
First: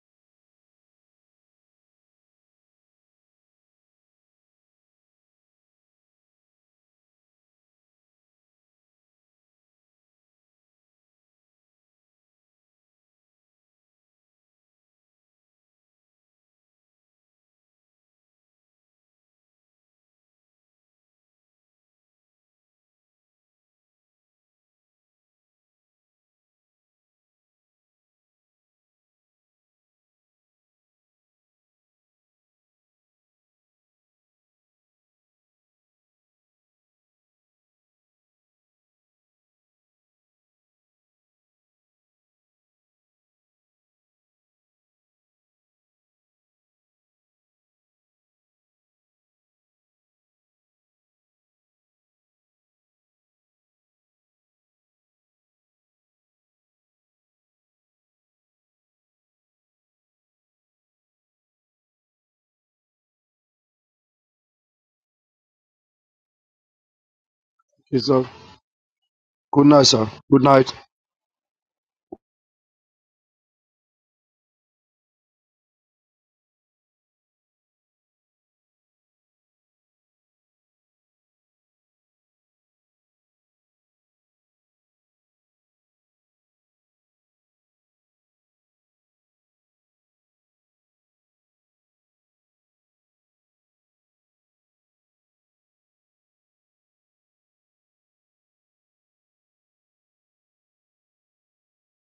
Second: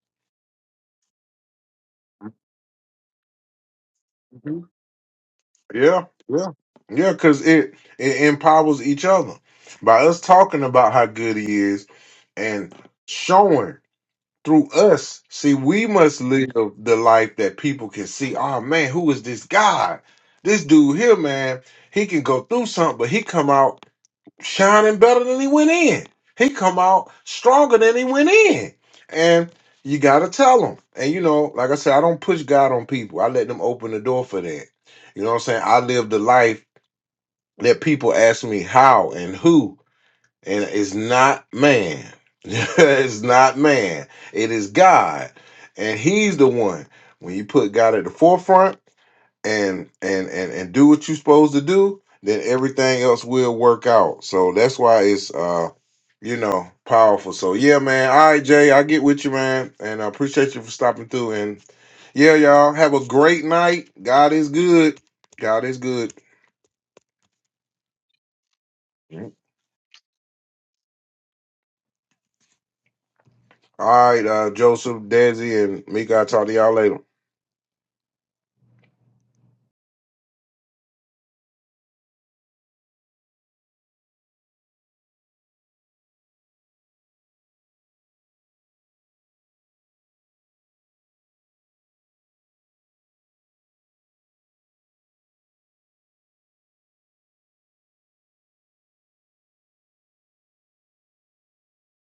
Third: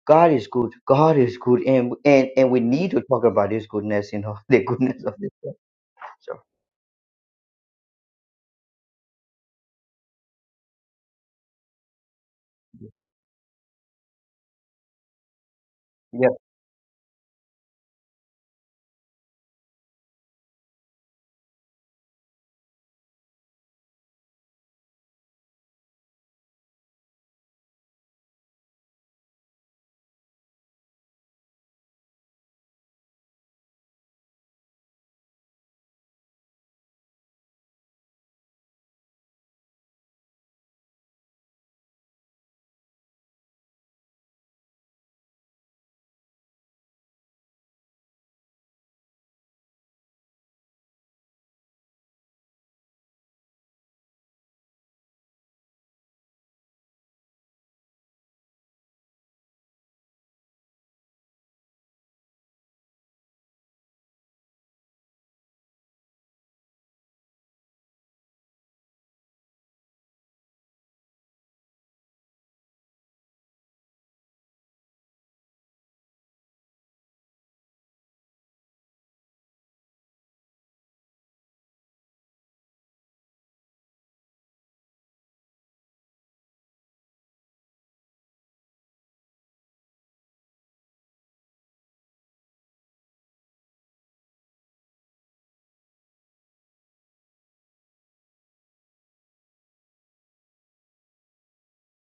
Speaker 2: god is good god is good and and and we need to talk about this goodness you know [laughs]
Speaker 1: Mm-hmm.
Speaker 2: the goodness of this God.
Speaker 1: Yeah,
Speaker 2: so
Speaker 1: yeah, yeah. Because it it empowers each other by us talking about how good he is and showing through us. See, we must
Speaker 2: yeah.
Speaker 1: live the life that people can see. Oh man, who is this guy? This dude here, man. He can go through something, but he come out shining better than he went in. He come out stronger than he went in. And you gotta tell him. And you know, like I said, I don't push God on people. I let them open the door for that. You know what I'm saying? I live the life that people ask me how and who, and it's not man. [laughs] it's not man. It is God. And he's the one. When you put God at the forefront, and and and and do what you're supposed to do, then everything else will work out. So that's why it's uh you know powerful. So yeah, man. All right, Jay, I get with you, man, and I appreciate you for stopping through. And yeah, y'all have a great night. God is good. God is good.
Speaker 3: Yes, sir.
Speaker 1: All
Speaker 3: Good night, sir. Good night.
Speaker 1: right, uh, Joseph, Desi, and Mika. I'll talk to y'all later.